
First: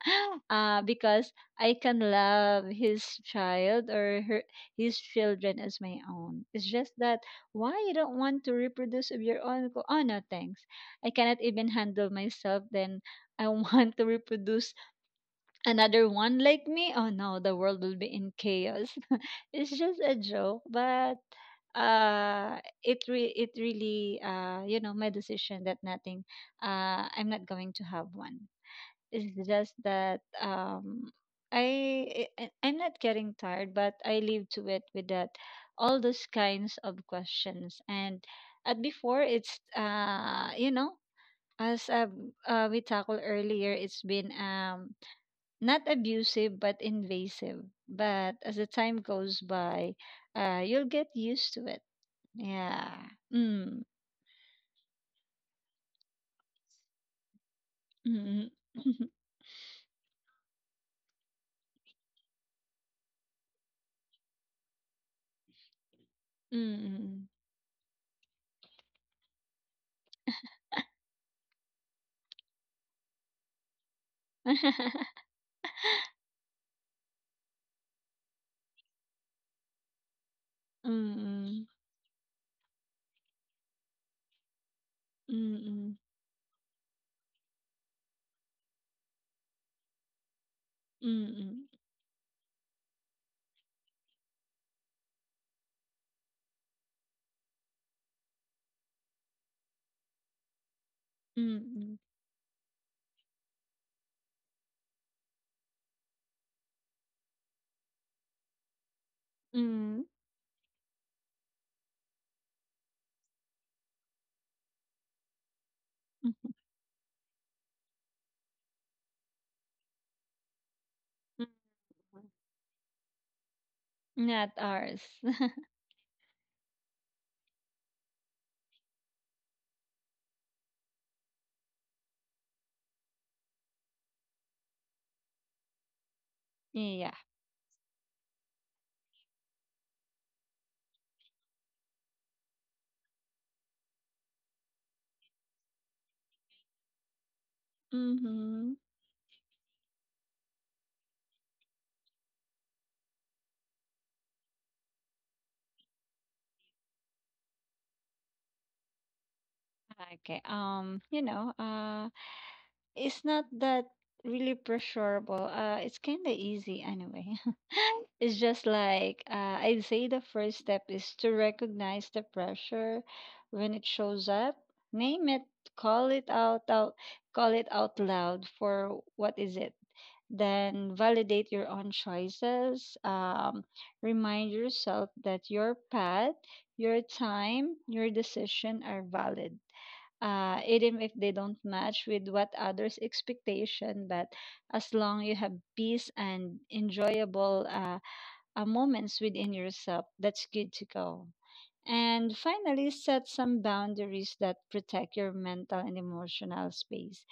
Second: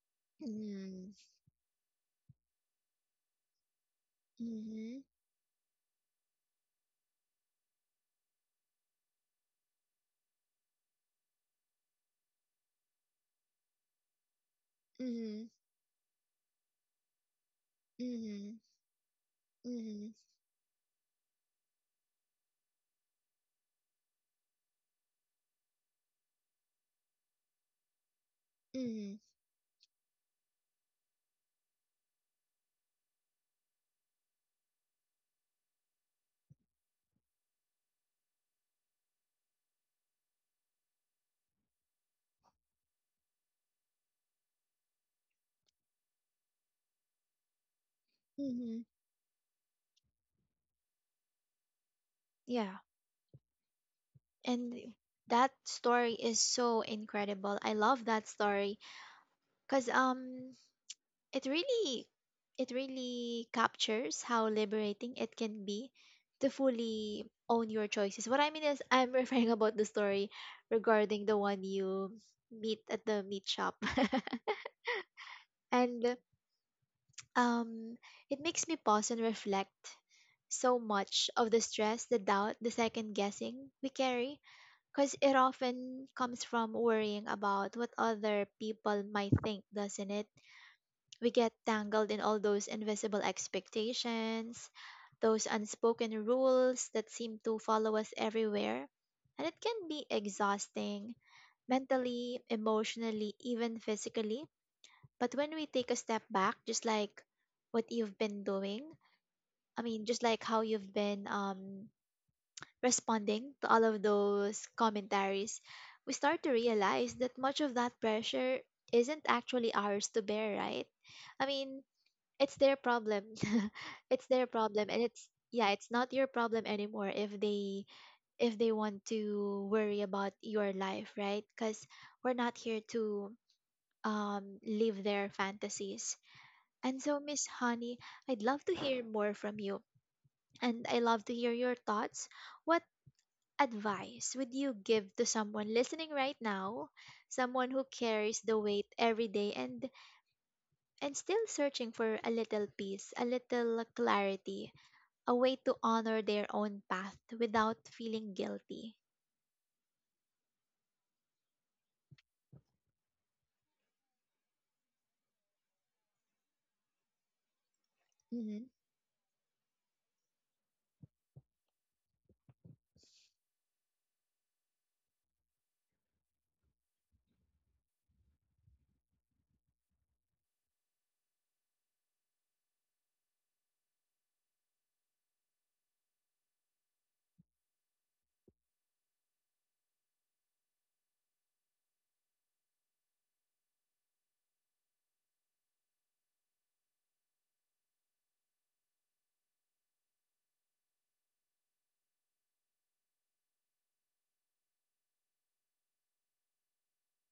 Mhm. Because I can love his child or her, his Mhm. children as my own. It's just that, why you don't want to reproduce of your own? Ko, oh no, thanks. I cannot even handle myself. Then I want to reproduce Mhm. another one like me? Oh no, the world will be in Mhm. chaos. It's Mhm. just Mhm. a joke, but it really, you know, my decision that nothing, I'm not going to have one. It's just that I I'm not getting tired, but I live to it with that all those kinds of questions. And at before it's, you know, as we tackled earlier, it's been not abusive but invasive. But as the Hmm. time goes by, you'll get used to it. Yeah. Yeah. Mm. And that story is so incredible. I love that Mm. story because it really it really captures how liberating it can be to Mm. fully own your choices. What I mean is I'm referring about the story regarding the one you meet at the meat shop. And um it makes me pause and reflect so much of the Mm. stress, the doubt, the second guessing we carry. Because it Mm. often comes from worrying about what other people might think, doesn't it? We get Mm. tangled in all those invisible expectations, those unspoken rules that seem to follow us everywhere. And it can be exhausting, Mm. mentally, emotionally, even physically. But when we take a step back, just like what you've been doing, I Mm. mean, just like how you've been responding to all of those commentaries, we start to realize that much of that pressure isn't actually ours to bear, right? Mm. I mean, it's their problem. It's their Not problem, ours. and it's, yeah, it's not your problem anymore if they, if they want to worry about your life, right? Cuz we're not here to live their fantasies. And Yeah. so Miss Honey, I'd love to hear more from you, and I love to hear your thoughts. What advice would you give to someone listening right now, someone who carries the Mm-hmm. weight every day, and still searching for a little peace, a little clarity, a way to honor their own path without feeling guilty? Okay. You know. It's not that really pressurable. It's kind of easy anyway. It's just Mhm. like, I'd say the first step is to recognize the pressure when it shows up. Name it, call it out, call it out loud for what is it. Then validate your own choices. Remind yourself that your path, your time, your decision are valid even if they don't match with what others' expectation. But as long you have peace and enjoyable moments within yourself, that's good to go. And finally, set some boundaries that protect your mental and emotional space.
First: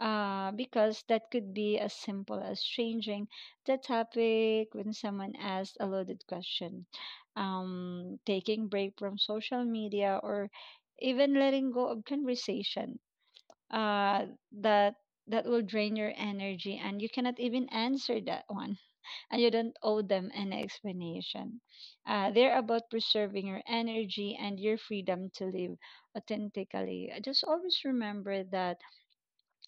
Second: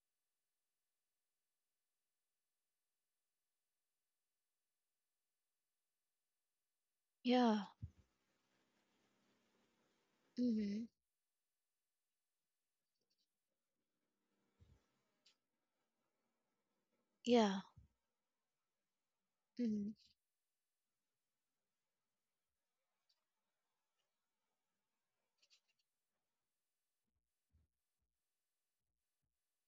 Because that could be as simple as changing the topic when someone asks a loaded question, Yeah. Taking break from social media, or Mhm. even letting go of conversation uh that that will drain your energy and you cannot Yeah. even answer that one, and you don't Mhm. owe them an explanation. They're about preserving your energy and your freedom to live authentically. Just always remember that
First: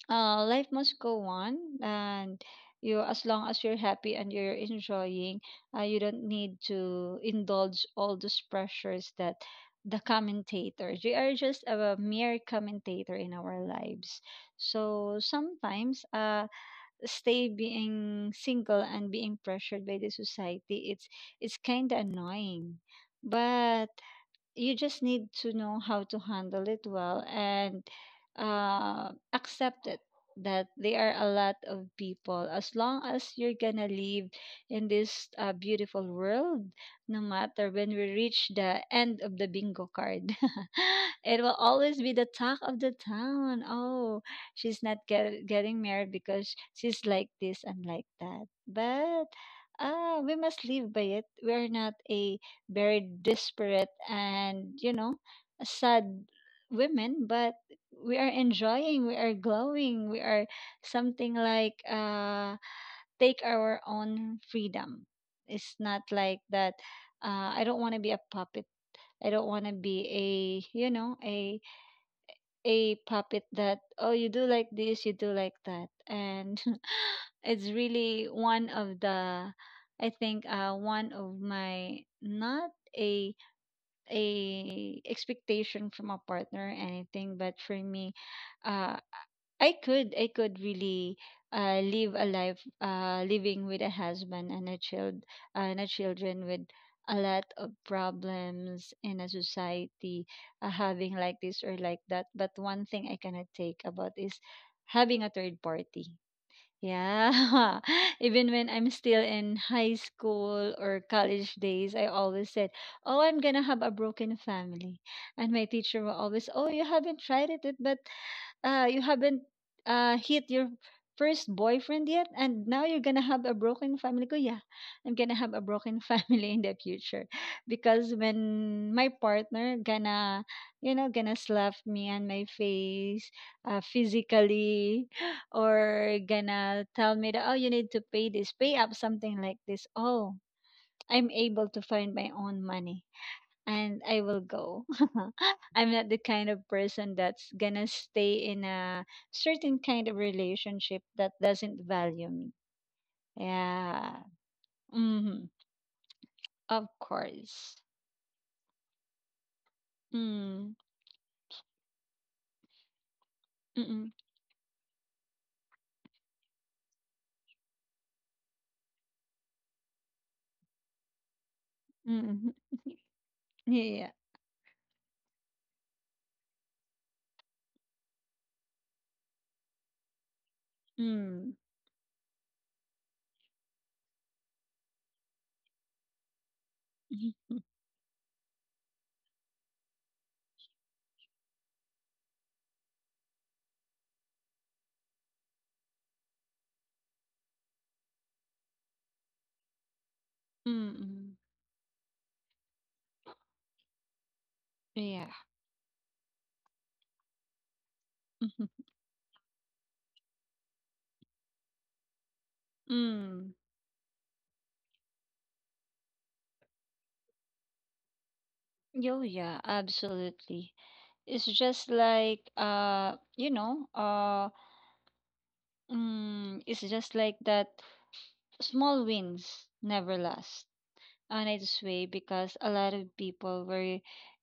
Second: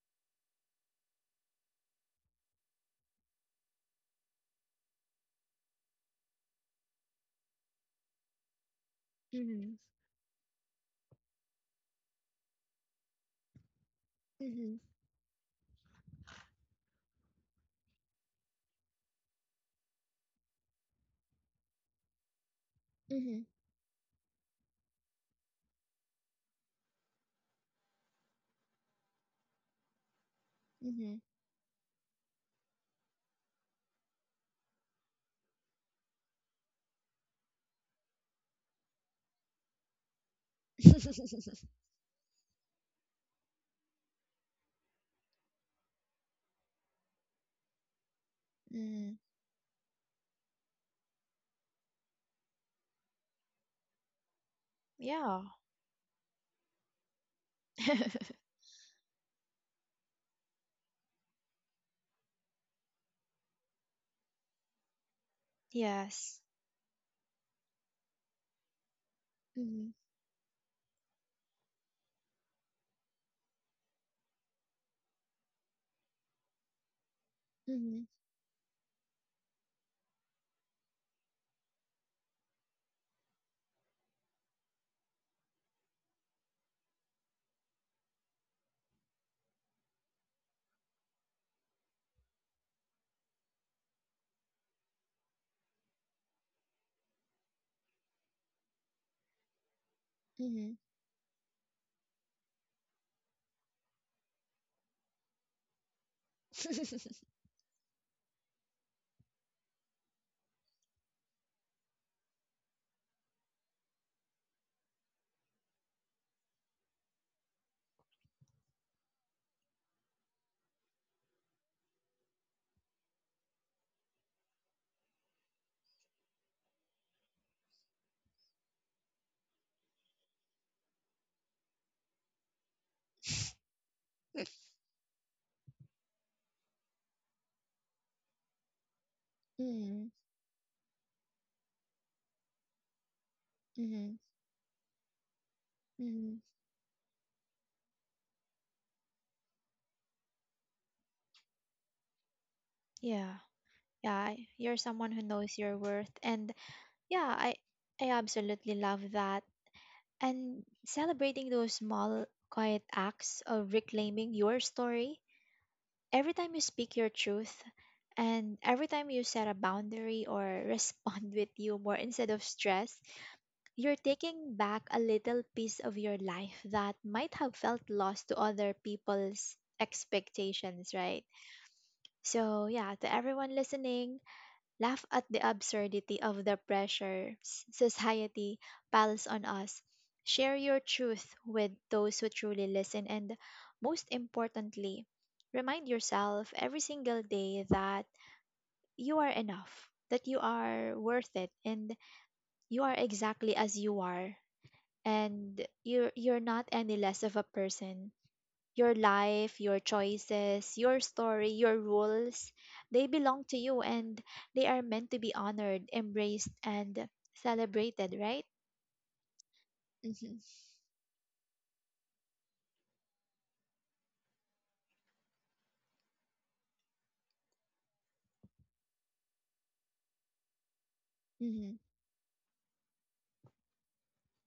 life must go on, and you as long as you're happy and you're enjoying, you don't need to indulge all those pressures that Mhm. the commentators, we are just a mere commentator in our lives. Mhm. So sometimes stay being single and being pressured by the society, it's kind of annoying. Mhm. But you just need to know how to handle it well, and accept it that there are Mhm. a lot of people. As long as you're gonna live in this beautiful world, no matter when we reach the end of the bingo card, it will always be the talk of the town. Oh, she's not getting married because she's like this and like that. Mhm. But we must live by it. We're not a very disparate and, you know, Yeah. sad women, but we are enjoying, we are glowing, we are something like take our own freedom. It's not Yes. like that. I don't want to be a puppet. I don't want to Mhm. be a, you know, a puppet that, oh, you do like this, you do like that. And it's Mhm. really one of the, I think one of my, not a, a expectation from a partner or anything, but for me, uh I could, I could really live a life living with a husband and a child and a children with a lot of problems in a society, Mhm. having like this or like that. But one thing I cannot take about is having a third party. Yeah. Even when I'm still in high school or college days, I always said, oh, I'm going to have a broken family. And my teacher will always, oh, you haven't tried it, but you haven't hit your first boyfriend yet, and now you're gonna have a broken family ko. Yeah, I'm gonna have a broken family in the future, because when my partner gonna, you know, gonna slap me on my face, physically, or gonna tell me that, oh, you need to pay this, pay up something like this. Mhm. Oh, I'm able to find my own money, and Mhm. I will go. I'm not the Mhm. kind of person that's gonna stay in a certain kind of relationship that doesn't value me. Yeah. Yeah. Yeah, you're someone who Mm-hmm. knows your worth. And Of yeah, course. I absolutely love that. And Mm. celebrating those small quiet acts of Mm-mm. reclaiming your story, every time you speak your truth and every time you set a boundary or respond with humor instead of Mm-mm. stress, you're Yeah. taking back a little piece of your life that might have felt lost to other people's expectations, right? Mm. So, yeah, to everyone listening, laugh at the absurdity of the pressures Mhm. society piles on us. Share your truth with those who truly listen, and most importantly, remind yourself every single day that you are enough, that you are worth Mm-mm. it, and you are exactly as you are, Yeah. and you're not any less of a person. Mhm. Your life, your choices, your story, your rules, they belong to Mm. you and they are meant to be honored, embraced, and celebrated, right? Yo, yeah, Mm-hmm. absolutely. It's just like you know, it's just like that small wins never last on Mm-hmm. its way, because a lot of people were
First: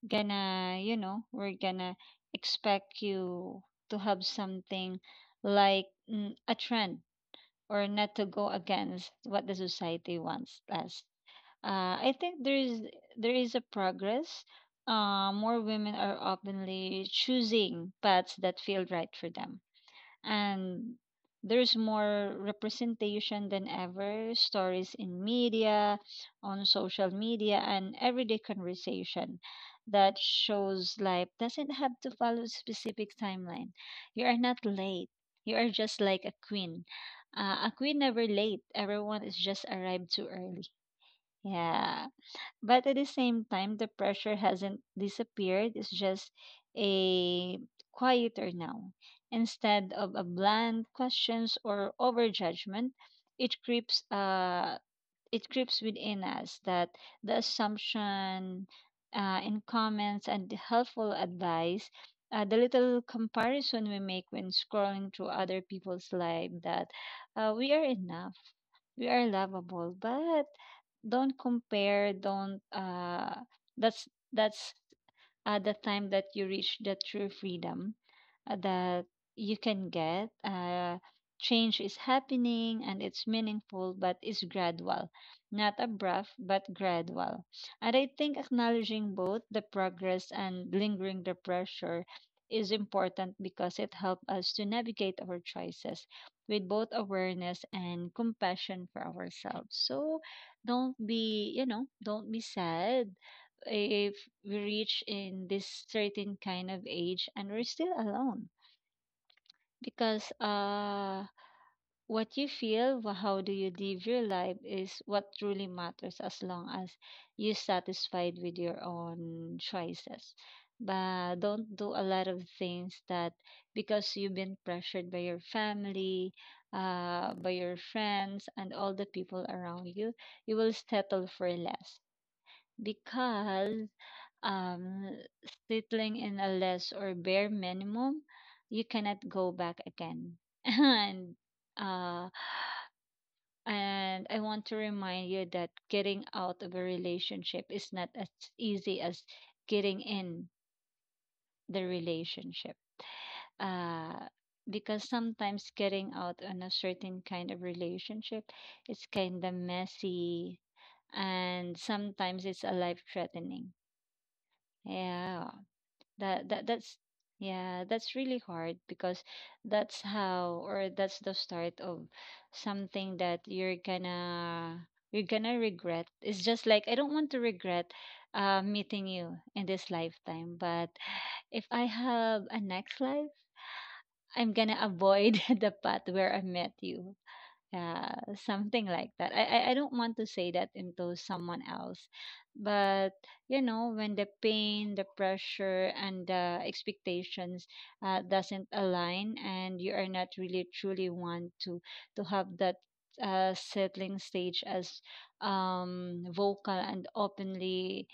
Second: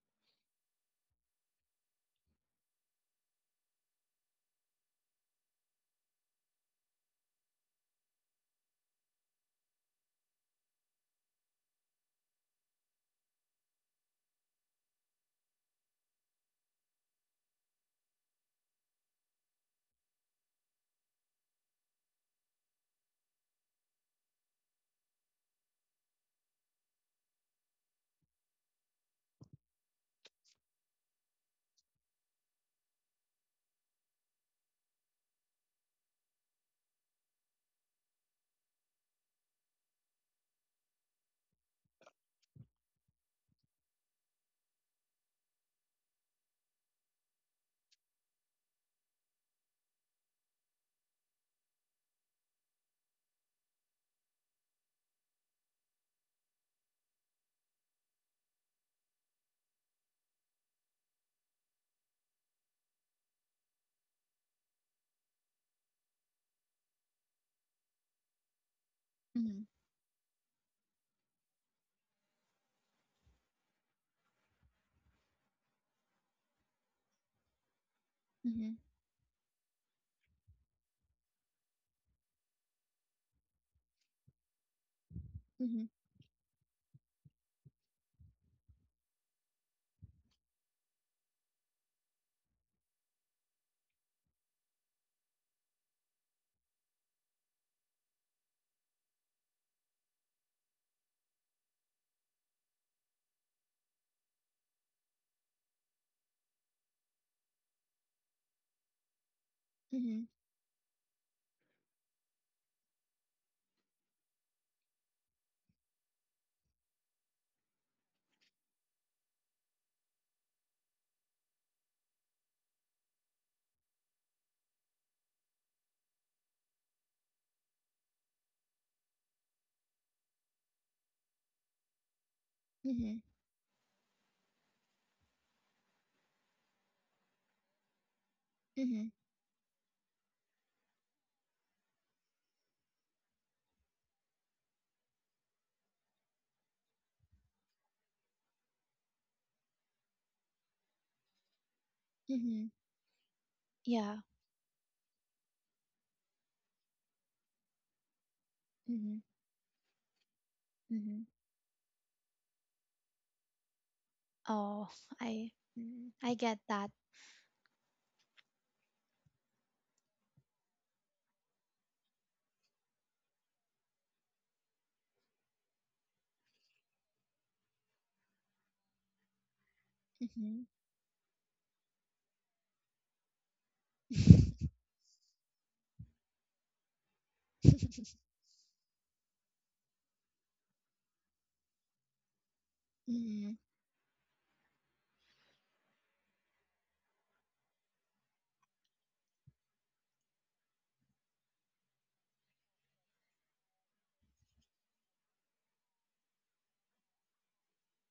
gonna, you know, were gonna expect you to have something like, a trend, or not to go against what the society wants us. I think there is, there is a progress. More women are openly choosing paths that feel right for them, and there's more representation than ever, stories in media, on social media, and everyday conversation that shows life doesn't have to follow a specific timeline. You are not late. You are just like a queen. A queen never late, everyone is just arrived too early. Yeah. But at the same time, the pressure hasn't disappeared. It's just a quieter now. Instead of a bland questions or overjudgment, it creeps, it creeps within us, that the assumption, in comments and the helpful advice, the little comparison we make when scrolling through other people's life, that we are enough, we are Mm-hmm. lovable, but don't compare, don't, that's the time that you reach the true freedom Mm-hmm. that you can get. Change is happening and it's meaningful, but it's gradual, not Mm-hmm. abrupt, but gradual. And I think acknowledging both the progress and lingering the pressure is important, because it helps us to navigate our choices with both awareness and compassion for ourselves. So don't be, you know, don't be sad if we reach in this certain kind of age and we're still alone, Mm-hmm. because what you feel, how do you live your life is what truly matters, as long as you're satisfied with your own choices. But don't do a lot of things that, because you've been pressured by your family, by your friends and all the people around you, you will settle for less, Mm-hmm. because um, settling in a less or bare minimum, you Mm-hmm. cannot go back again. And uh, and I want to remind you that getting out of a relationship is not as easy as getting in the Mm-hmm. relationship. Yeah. Uh, because sometimes getting out on a certain kind of relationship is Mm-hmm. kind of messy, Mm-hmm. and sometimes it's a life threatening. Oh, I Yeah. I get that. That's, yeah, that's really hard, because that's how, or that's the start of something that you're gonna, you're gonna regret. It's just like, I don't want to regret meeting you in this lifetime. Mm-hmm. But if I have a next life, I'm gonna avoid the path where I met you. Yeah, something like that. I don't want to say that into someone else, but, Mm-hmm. you know, when the pain, the pressure, and the expectations doesn't align, and you are not really truly want to have that settling stage as vocal and openly,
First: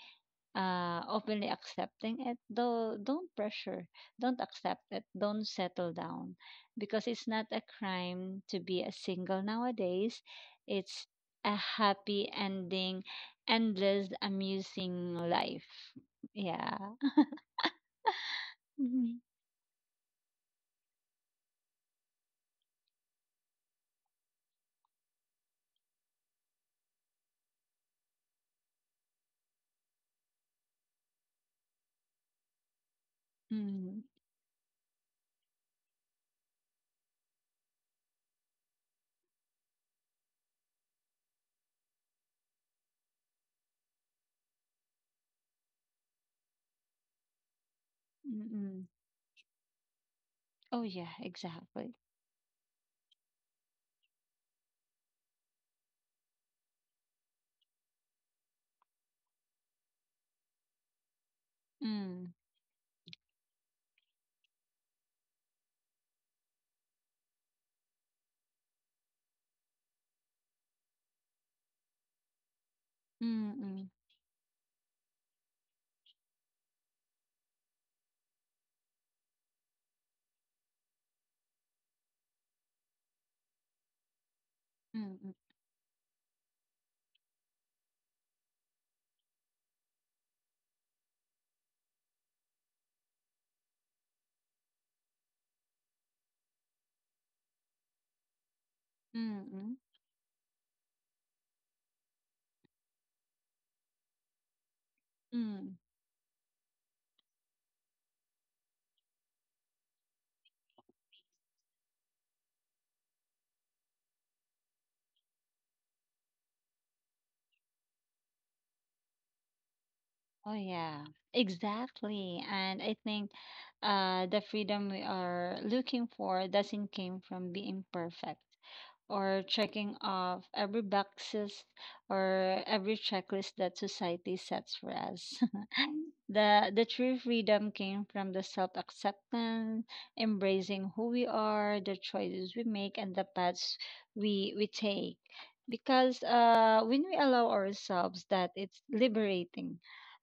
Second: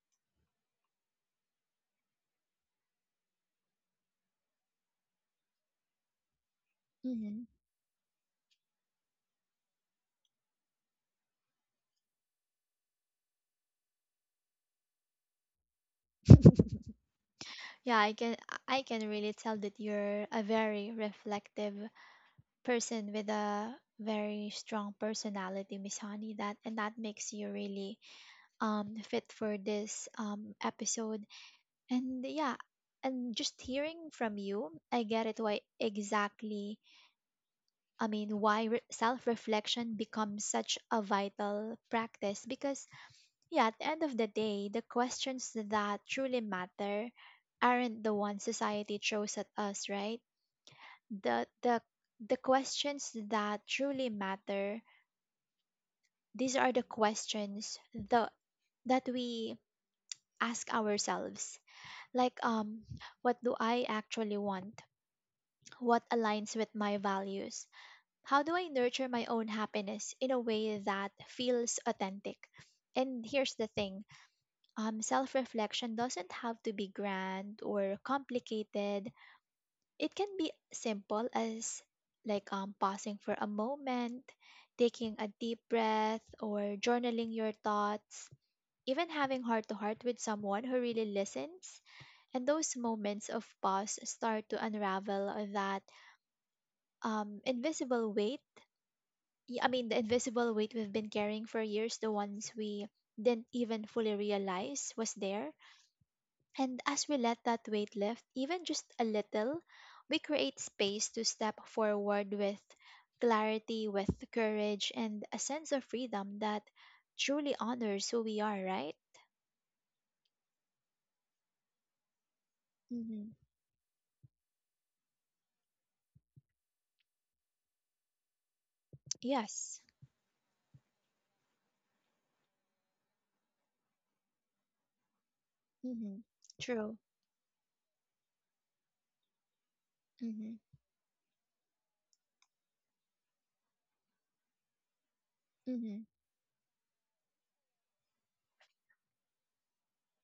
openly accepting it, though, don't pressure, don't accept it, don't settle down, because it's Mm-hmm. not a crime to be a single nowadays. It's a happy ending, endless amusing life. Yeah. Yeah, I can Mm-hmm. really tell that you're a very reflective person with a very strong personality, Miss Honey. That, and that makes you really fit for this episode. And yeah, and just Mm-hmm. hearing from you, I get it why exactly. I mean, why self reflection becomes such a vital practice, because yeah, at the end of the day, the questions that truly matter aren't the ones Mm-hmm. society throws at us, right? Oh yeah, The the exactly. the questions that truly matter, these are the questions the that we ask ourselves. Mm-hmm. Like, what do I actually want? What aligns with my values? How do I nurture my own happiness in a way that feels authentic? And here's the Mm-hmm. thing, self reflection doesn't have to be grand or complicated. It can be simple as like pausing for a moment, taking a Mm-hmm. deep breath, or journaling your thoughts, even having heart to heart with someone who really listens, and those moments of pause start to unravel that invisible weight, I Mm-hmm. mean the invisible weight we've been carrying for years, the ones we didn't even fully realize was there. Mm-hmm. And as we let that weight lift, even just a little, we create space to step forward with clarity, with courage, and a sense of freedom that truly honors who we are, right? Oh yeah, exactly. And I think Hmm. The freedom we are looking for doesn't came from being perfect, or Yes. checking off every boxes, or every checklist that society sets for us. Hmm. The True. true freedom came from the self acceptance, Hmm. embracing who we are, the choices we make, and the paths we take. Hmm. Because when we allow ourselves that, it's liberating.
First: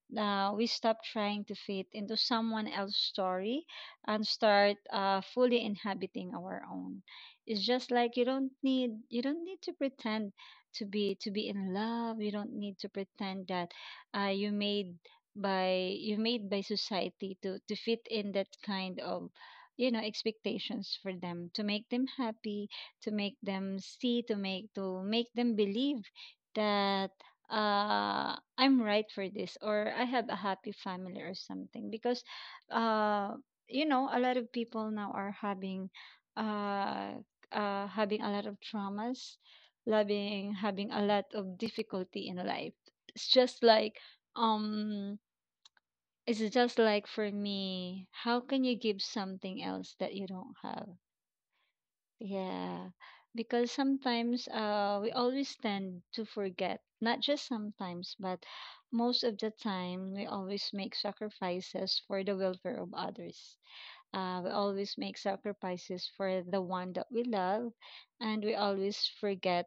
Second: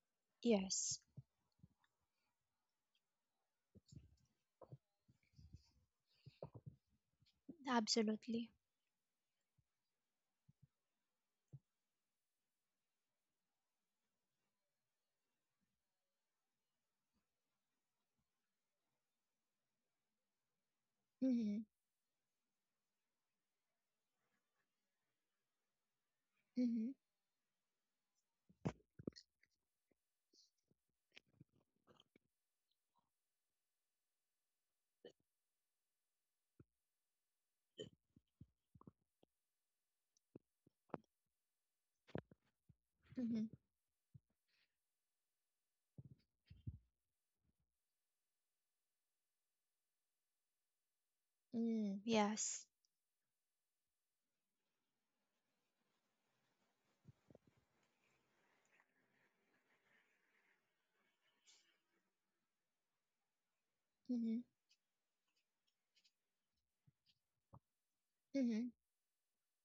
Now we stop Yes. trying to fit into someone else's story, and start fully inhabiting our own. It's just like, Absolutely. You don't need to pretend to be in love. You don't need to pretend that you made by, you made by society to fit in that kind of, you know, expectations, for them to Hmm. make them happy, to make them see, to make, to make them believe Hmm. that I'm right for this, or I have a happy family, or something, because uh you know, a lot of people now are having uh having a lot of traumas, loving, having a lot of difficulty in life. It's Hmm. just like, um it's just like, for me, how can you give something else that you don't have? Mm, yes. Yeah, because sometimes we always tend to forget, not just sometimes, but most of the time, we always make sacrifices for the welfare of others. Hmm. We always make sacrifices for the one that we love, and we Hmm. always forget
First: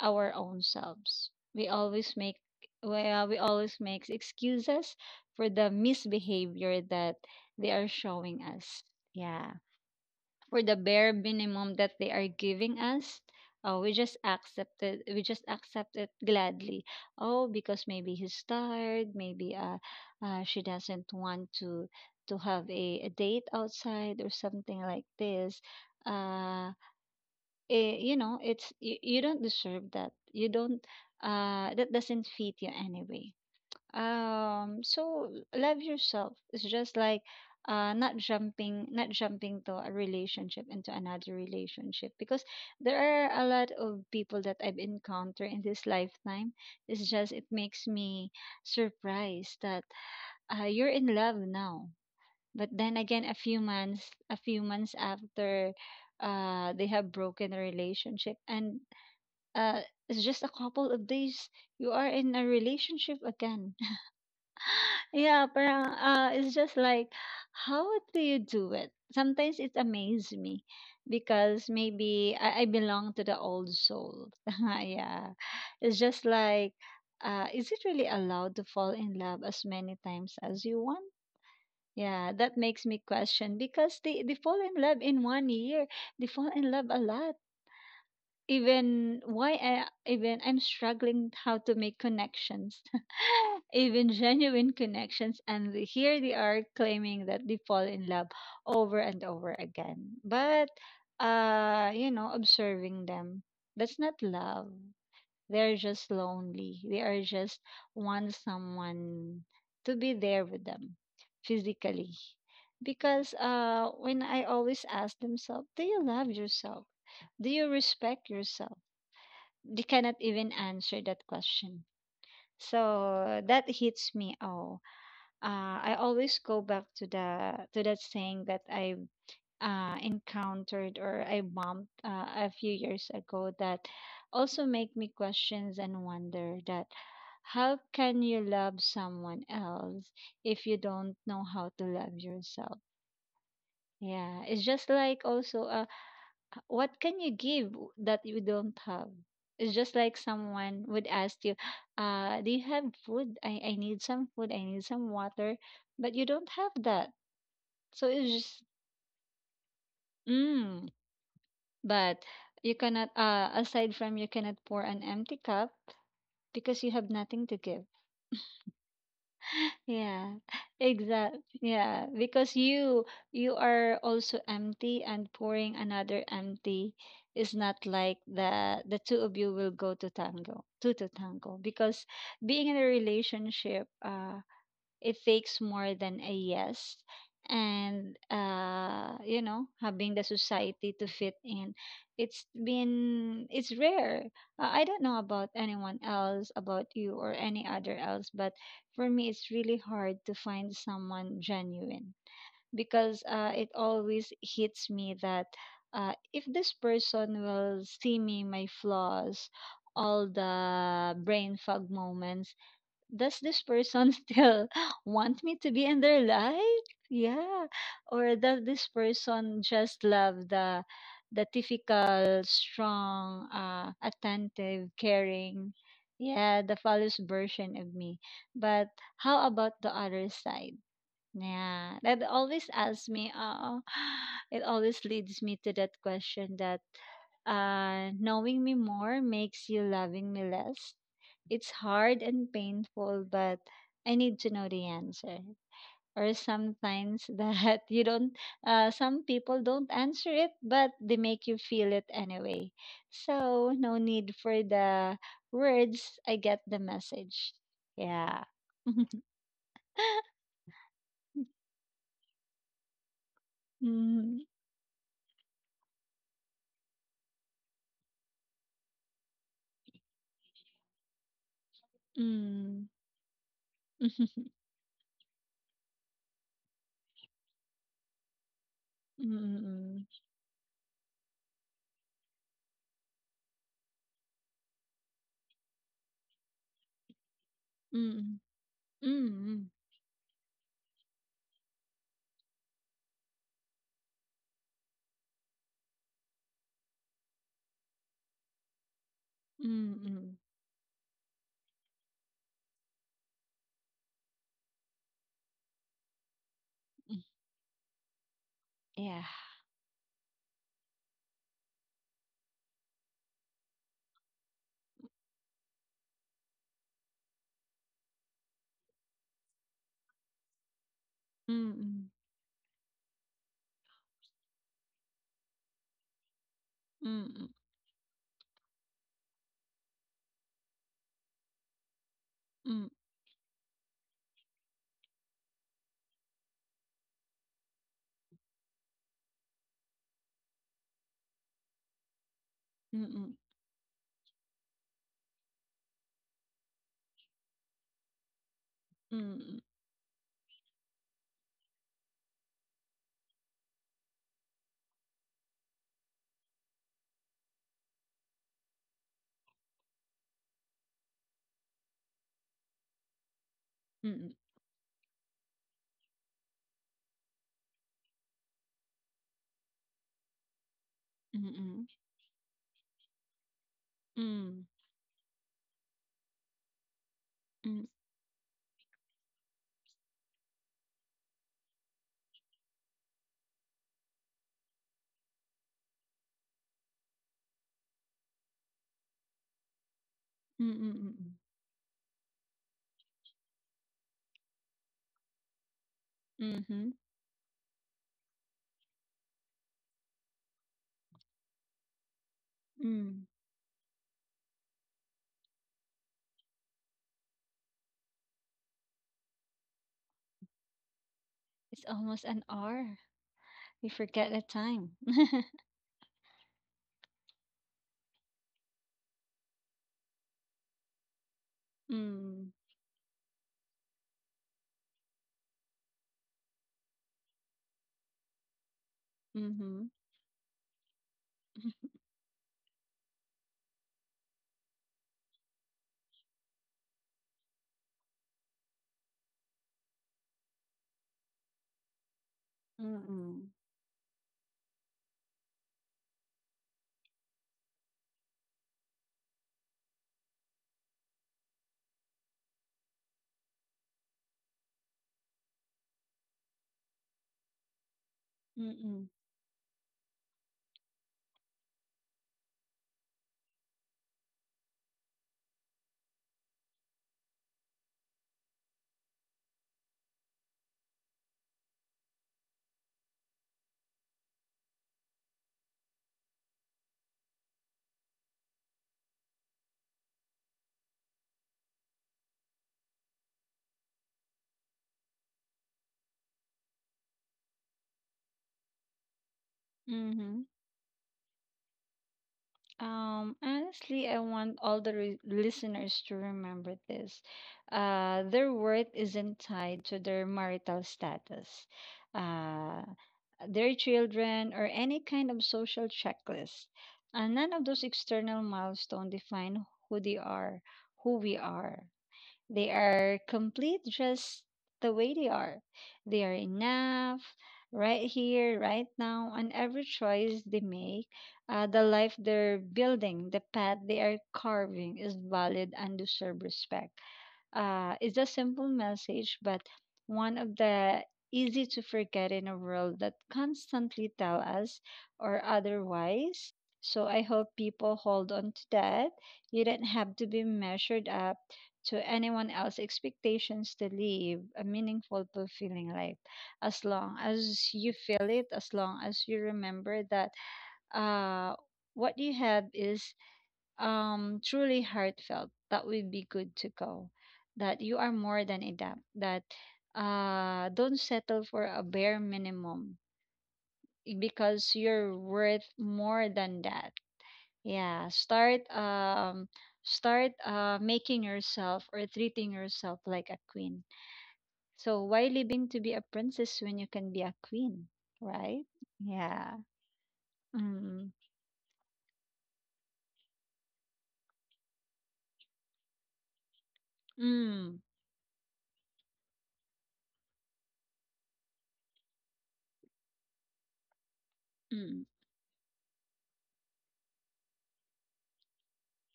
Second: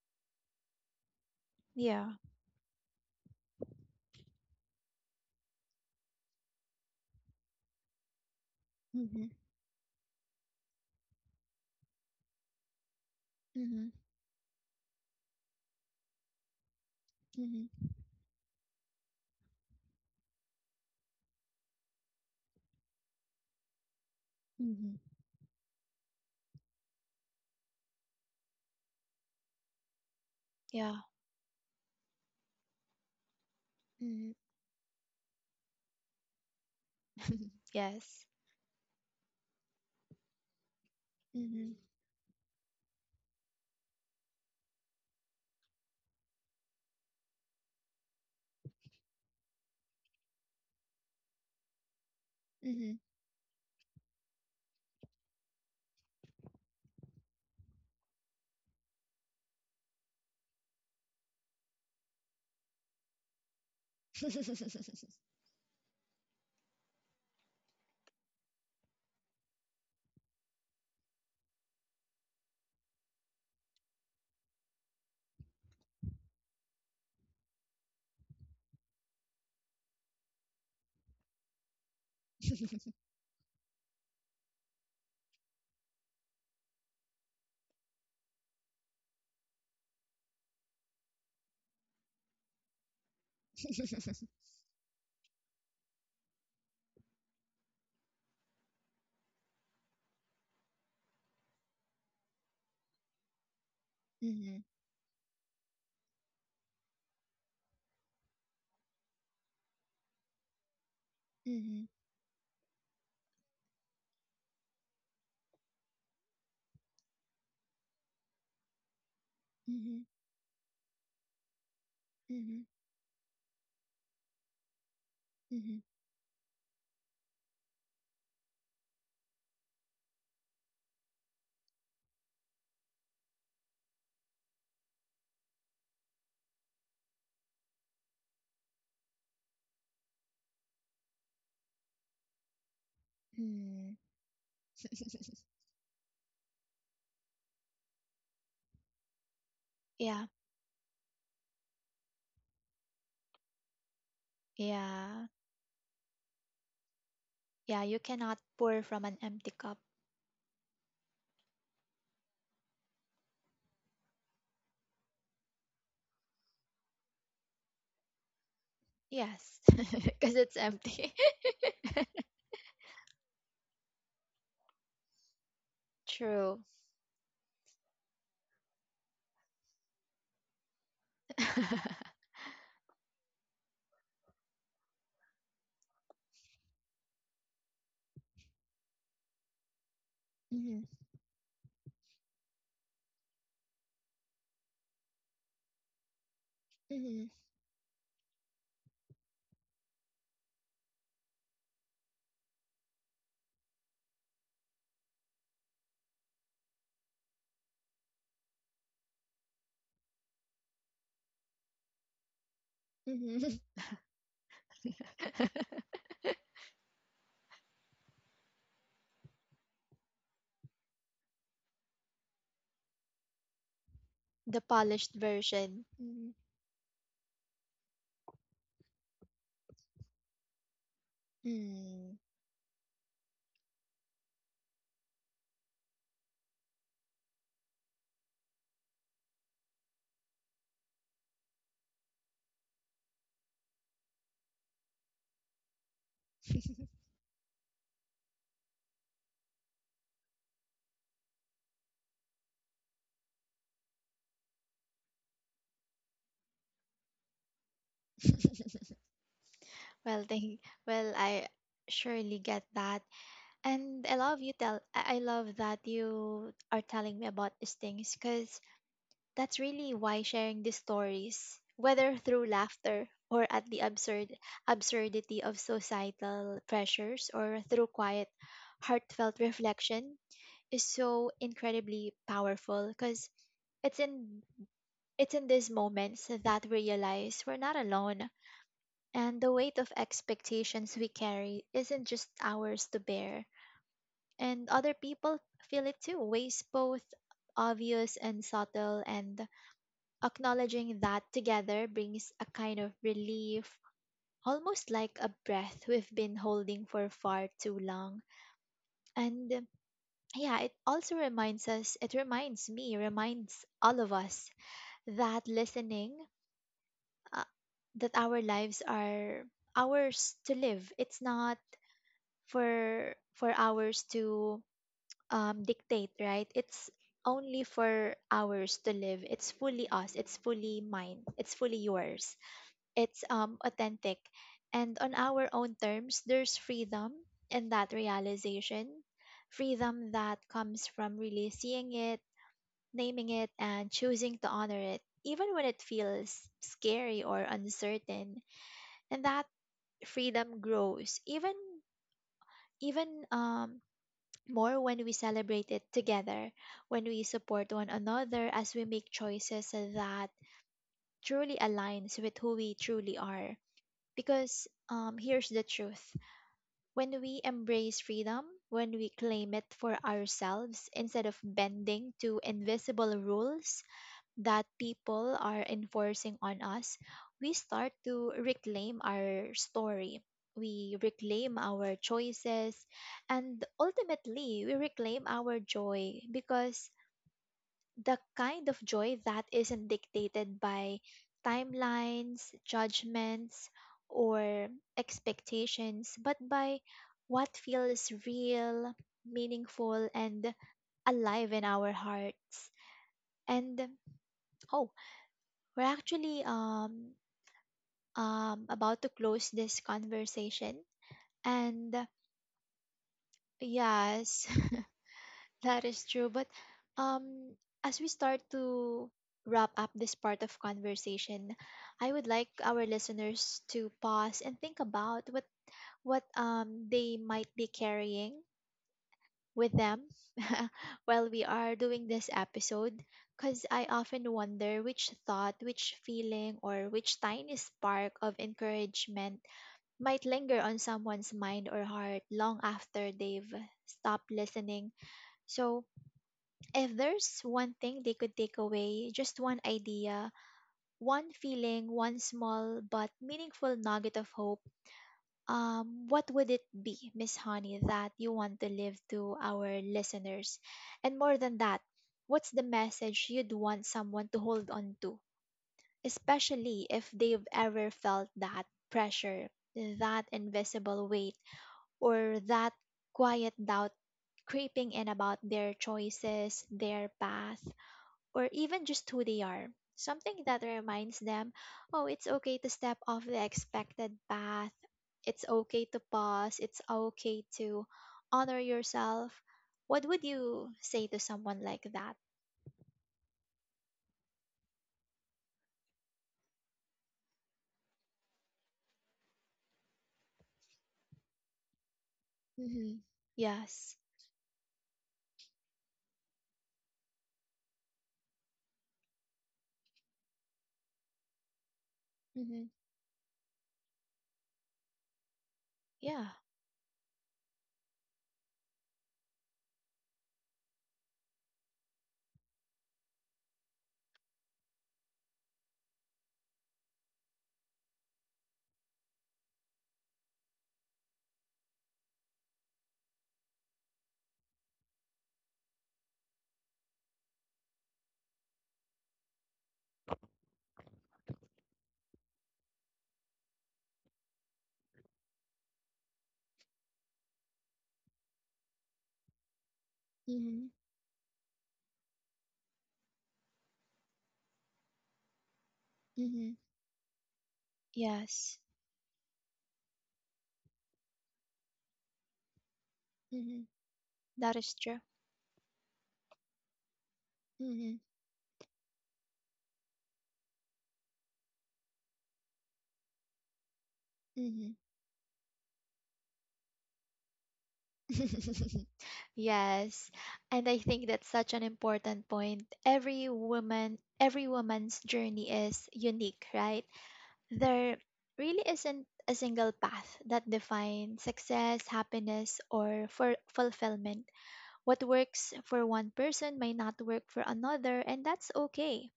our own selves. We Yeah. always make Well, we always make excuses for the misbehavior that they are showing us. Hmm. Yeah, for the bare minimum that they are giving us, Hmm. we just accept it. We just accept it gladly. Oh, because Hmm. maybe he's tired. Maybe she doesn't want to have a date outside or something Hmm. like this. Uh, you know, you don't deserve that. You don't. Yeah. That doesn't fit you anyway. Hmm. So love yourself. It's just like not Yes. jumping, not jumping to a relationship into another Hmm. Hmm. relationship, because there are a lot of people that I've encountered in this lifetime. It's just, it makes me surprised that you're in love now. But then Hmm. again, a few months after, they have broken a relationship, and uh it's just a couple of days, you are in a relationship again. Yeah, parang, it's just like, how do you do it? Sometimes it amazes me, because maybe I belong to the old soul. Yeah, it's just like, is it really allowed to fall in love as many times as you want? Yeah, that makes me question, because they fall in love in one year. They fall in love a lot, even I'm struggling how to make connections, even genuine connections, and here they are claiming that they fall in love over and over again. Observing them, that's not Hmm. love. They're just lonely. They are just want someone to be there with them Hmm. physically. Because when I always ask themselves, do you love yourself? Do you respect yourself? They cannot even answer that question. Hmm. So that hits me. Oh, Hmm. I always go back to the to that saying that I encountered or I bumped a few years ago, that also make me questions and wonder that how can you love someone else if you don't know how to love yourself? Yeah, it's just like Mm. also a, what can you give that you don't have? It's just like Yeah. someone would ask you, do you have food? I need some food, I need some Yeah. water, but you don't have that. Yeah. You So it's cannot just pour from an empty cup. mm. But you cannot aside from you cannot pour an empty cup because you have nothing to give. Yes. Yeah, Because it's empty. exactly, yeah, because you are also empty, and pouring another True. empty is not like the two of you will go to tango, two to tango, because being in a relationship, it takes more than a yes and, having the Hmm. society to fit in. It's rare. I don't know about anyone else, about you Hmm. or any other else, but for me it's really hard to find someone genuine, because it always hits me that, if this person will see me, my flaws, all the brain fog moments, does Hmm. this person still want me to be in their life? Yeah. Or does this person just love the typical strong, The attentive, polished caring, version. Mhm. yeah, the false version of me. But how about the other side? Yeah, Mm. that always asks me. It always leads me to that question that, knowing me more makes you loving me less. It's hard and painful, but I need to know the answer. Or sometimes, that you don't, some people don't answer it, but they make you feel it anyway. So, no need for the words. I get the message. Yeah. Well, thank. Well, I surely get that, and I love Mm, you tell. I love that you are telling me about these things, because that's really why sharing these stories, whether through mm, laughter or at the mm, absurdity of societal pressures or through quiet, heartfelt mm, reflection, is so incredibly powerful. Because it's in it's in these moments that we realize we're not alone, and the mm, weight of expectations we carry isn't just ours to bear, and other people feel it too, ways both obvious and subtle, and mm, acknowledging that together brings a kind of relief, almost like a breath we've been holding for mm, far too long. yeah. And yeah, it also reminds us, it reminds me, reminds all of us that listening, uh, that our lives are ours to live. It's not Mm, for ours to dictate, right? It's mm, mm, only for ours to live. It's fully us. It's fully mine. It's fully yours. mm, It's authentic, and on our own terms. There's freedom in that realization, freedom that comes from really seeing it, mm, naming mm, it, and choosing to honor it. Even when it feels scary or uncertain, mm, and that mm, freedom grows even more when we celebrate it together, when we support one another as we make choices that truly aligns with who we truly are, mm, mm, because here's the truth: when we embrace freedom, when we claim it for ourselves instead of mm, mm, bending to invisible rules mm. that people are enforcing on us, we Mm. start to reclaim our story. We reclaim our choices, and ultimately we reclaim our joy, because the kind of joy that isn't dictated Mm, mm, by mm, mm. timelines, judgments, or expectations, but by Mhm. what feels real, meaningful, and alive in our hearts. Mm. And oh, we're actually about to close this conversation. It's And almost an hour. We forget the Yes, time. that is true. But um as we start to wrap up this part of conversation, I would like Mm. our listeners to pause and think about what they might be carrying with Mhm. them while we are doing this episode, because I often wonder which thought, which feeling, or which tiny spark of encouragement might linger on someone's mind or heart long after Mm-mm. they've stopped listening. So, if there's one thing they could take away, just one idea, one feeling, one small but meaningful nugget of hope, what would it be, Miss Honey, that you want to leave Mm-mm. to our listeners? And more than that, what's the message you'd want someone to hold on to, especially if they've ever felt that pressure, that invisible weight, or that quiet doubt creeping in about their choices, their path, or even just who they are? Something that reminds them, oh, it's okay to step off the expected path. It's okay to pause. It's okay to honor yourself. What would Mhm. you say to someone like that? Honestly, I want all the re- listeners to remember this. Their worth isn't tied to their marital status, uh, Mm-hmm. their Yes. children, or any kind of social checklist. And none of those external milestones define who they are, who we are. Mm-hmm. They are complete just the way they are. Yeah. They are enough, right here, right now, and every choice they make, the life they're building, the path they are carving is valid and deserve respect. It's a simple message, but one of the easy to forget in a world that constantly tell us or otherwise. So I hope people hold on to that. You don't have to be measured up to anyone else's expectations to live a meaningful, fulfilling life. As long as you feel it, as long as you remember that, Mm-hmm. uh, what you have is truly heartfelt, that would be Mm-hmm. good to go, that you are more Yes. than enough, that don't settle for a bare minimum, Mm-hmm. eh, That because is true. you're worth more than that. Mm-hmm. Yeah, start making yourself or treating yourself like a queen. Mm-hmm. So why living to be a princess when you can be a queen? Right. Yeah. Yes. And I think Mm, that's such an important point. Every woman, every woman's journey is unique, right? mm, There really isn't a single path that defines success, happiness, or for fulfillment. What mm, works for one person may not work for another, and that's okay.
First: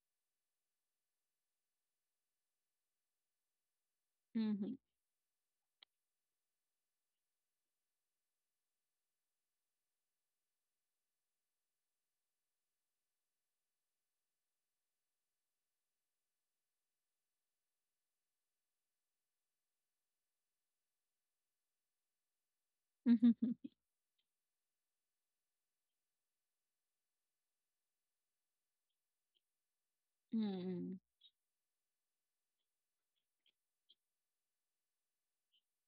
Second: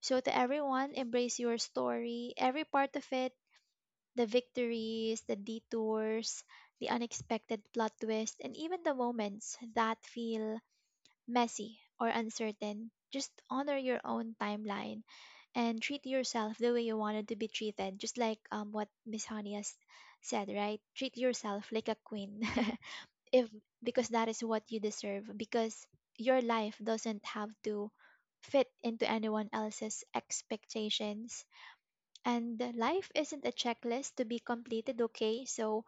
So to everyone, embrace your story, every part of it, the mm. victories, the detours, the unexpected plot twists, and even the moments that feel messy or uncertain. Just honor your own timeline and treat yourself the way you wanted to be treated, just like, what Miss Honey has said, right? Treat yourself like a queen. Hmm. if Because that is what you deserve, because your life doesn't have to fit into anyone else's Mm. expectations, and life isn't a checklist to be completed, okay? So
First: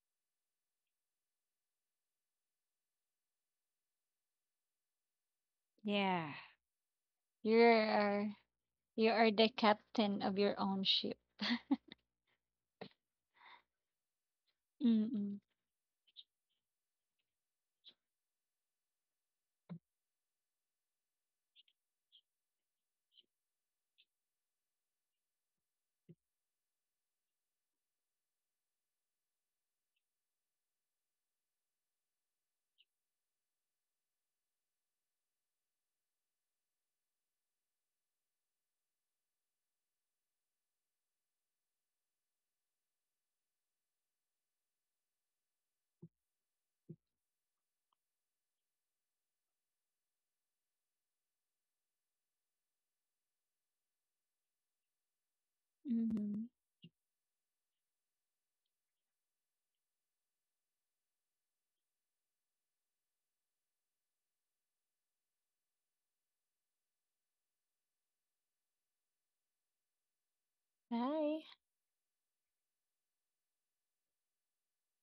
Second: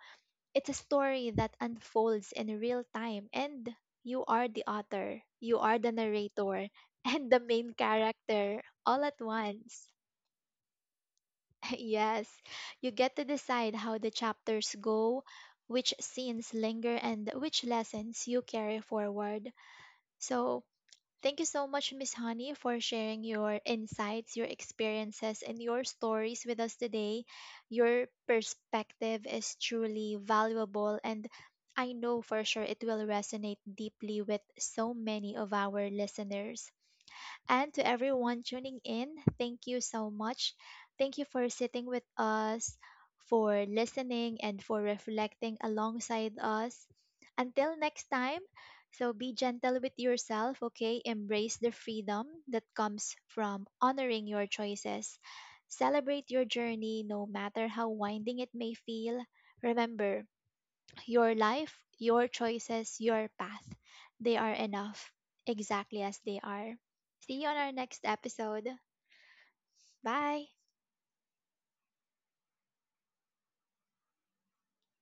it's a story that unfolds in real time, and you are the author, you are the Yeah. narrator, and the You main are character all you at are the once. captain of your own ship. Yes, you get to decide how the chapters go, Mm-mm. which scenes linger, and which lessons you carry forward. So thank you so much, Miss Honey, for sharing your insights, your experiences, and your stories with us today. Your perspective is truly valuable, and I know for sure it will resonate deeply with so many of our listeners. And to everyone tuning in, thank you so much. Thank you for sitting with us, for listening, and for reflecting alongside us. Until next time, so be gentle with yourself, okay? Embrace the freedom that comes from honoring your choices. Celebrate Mm-hmm. your journey, no matter how winding it may feel. Remember, your life, your choices, your path, they are enough exactly as they are. See you on our next episode. Bye. Bye.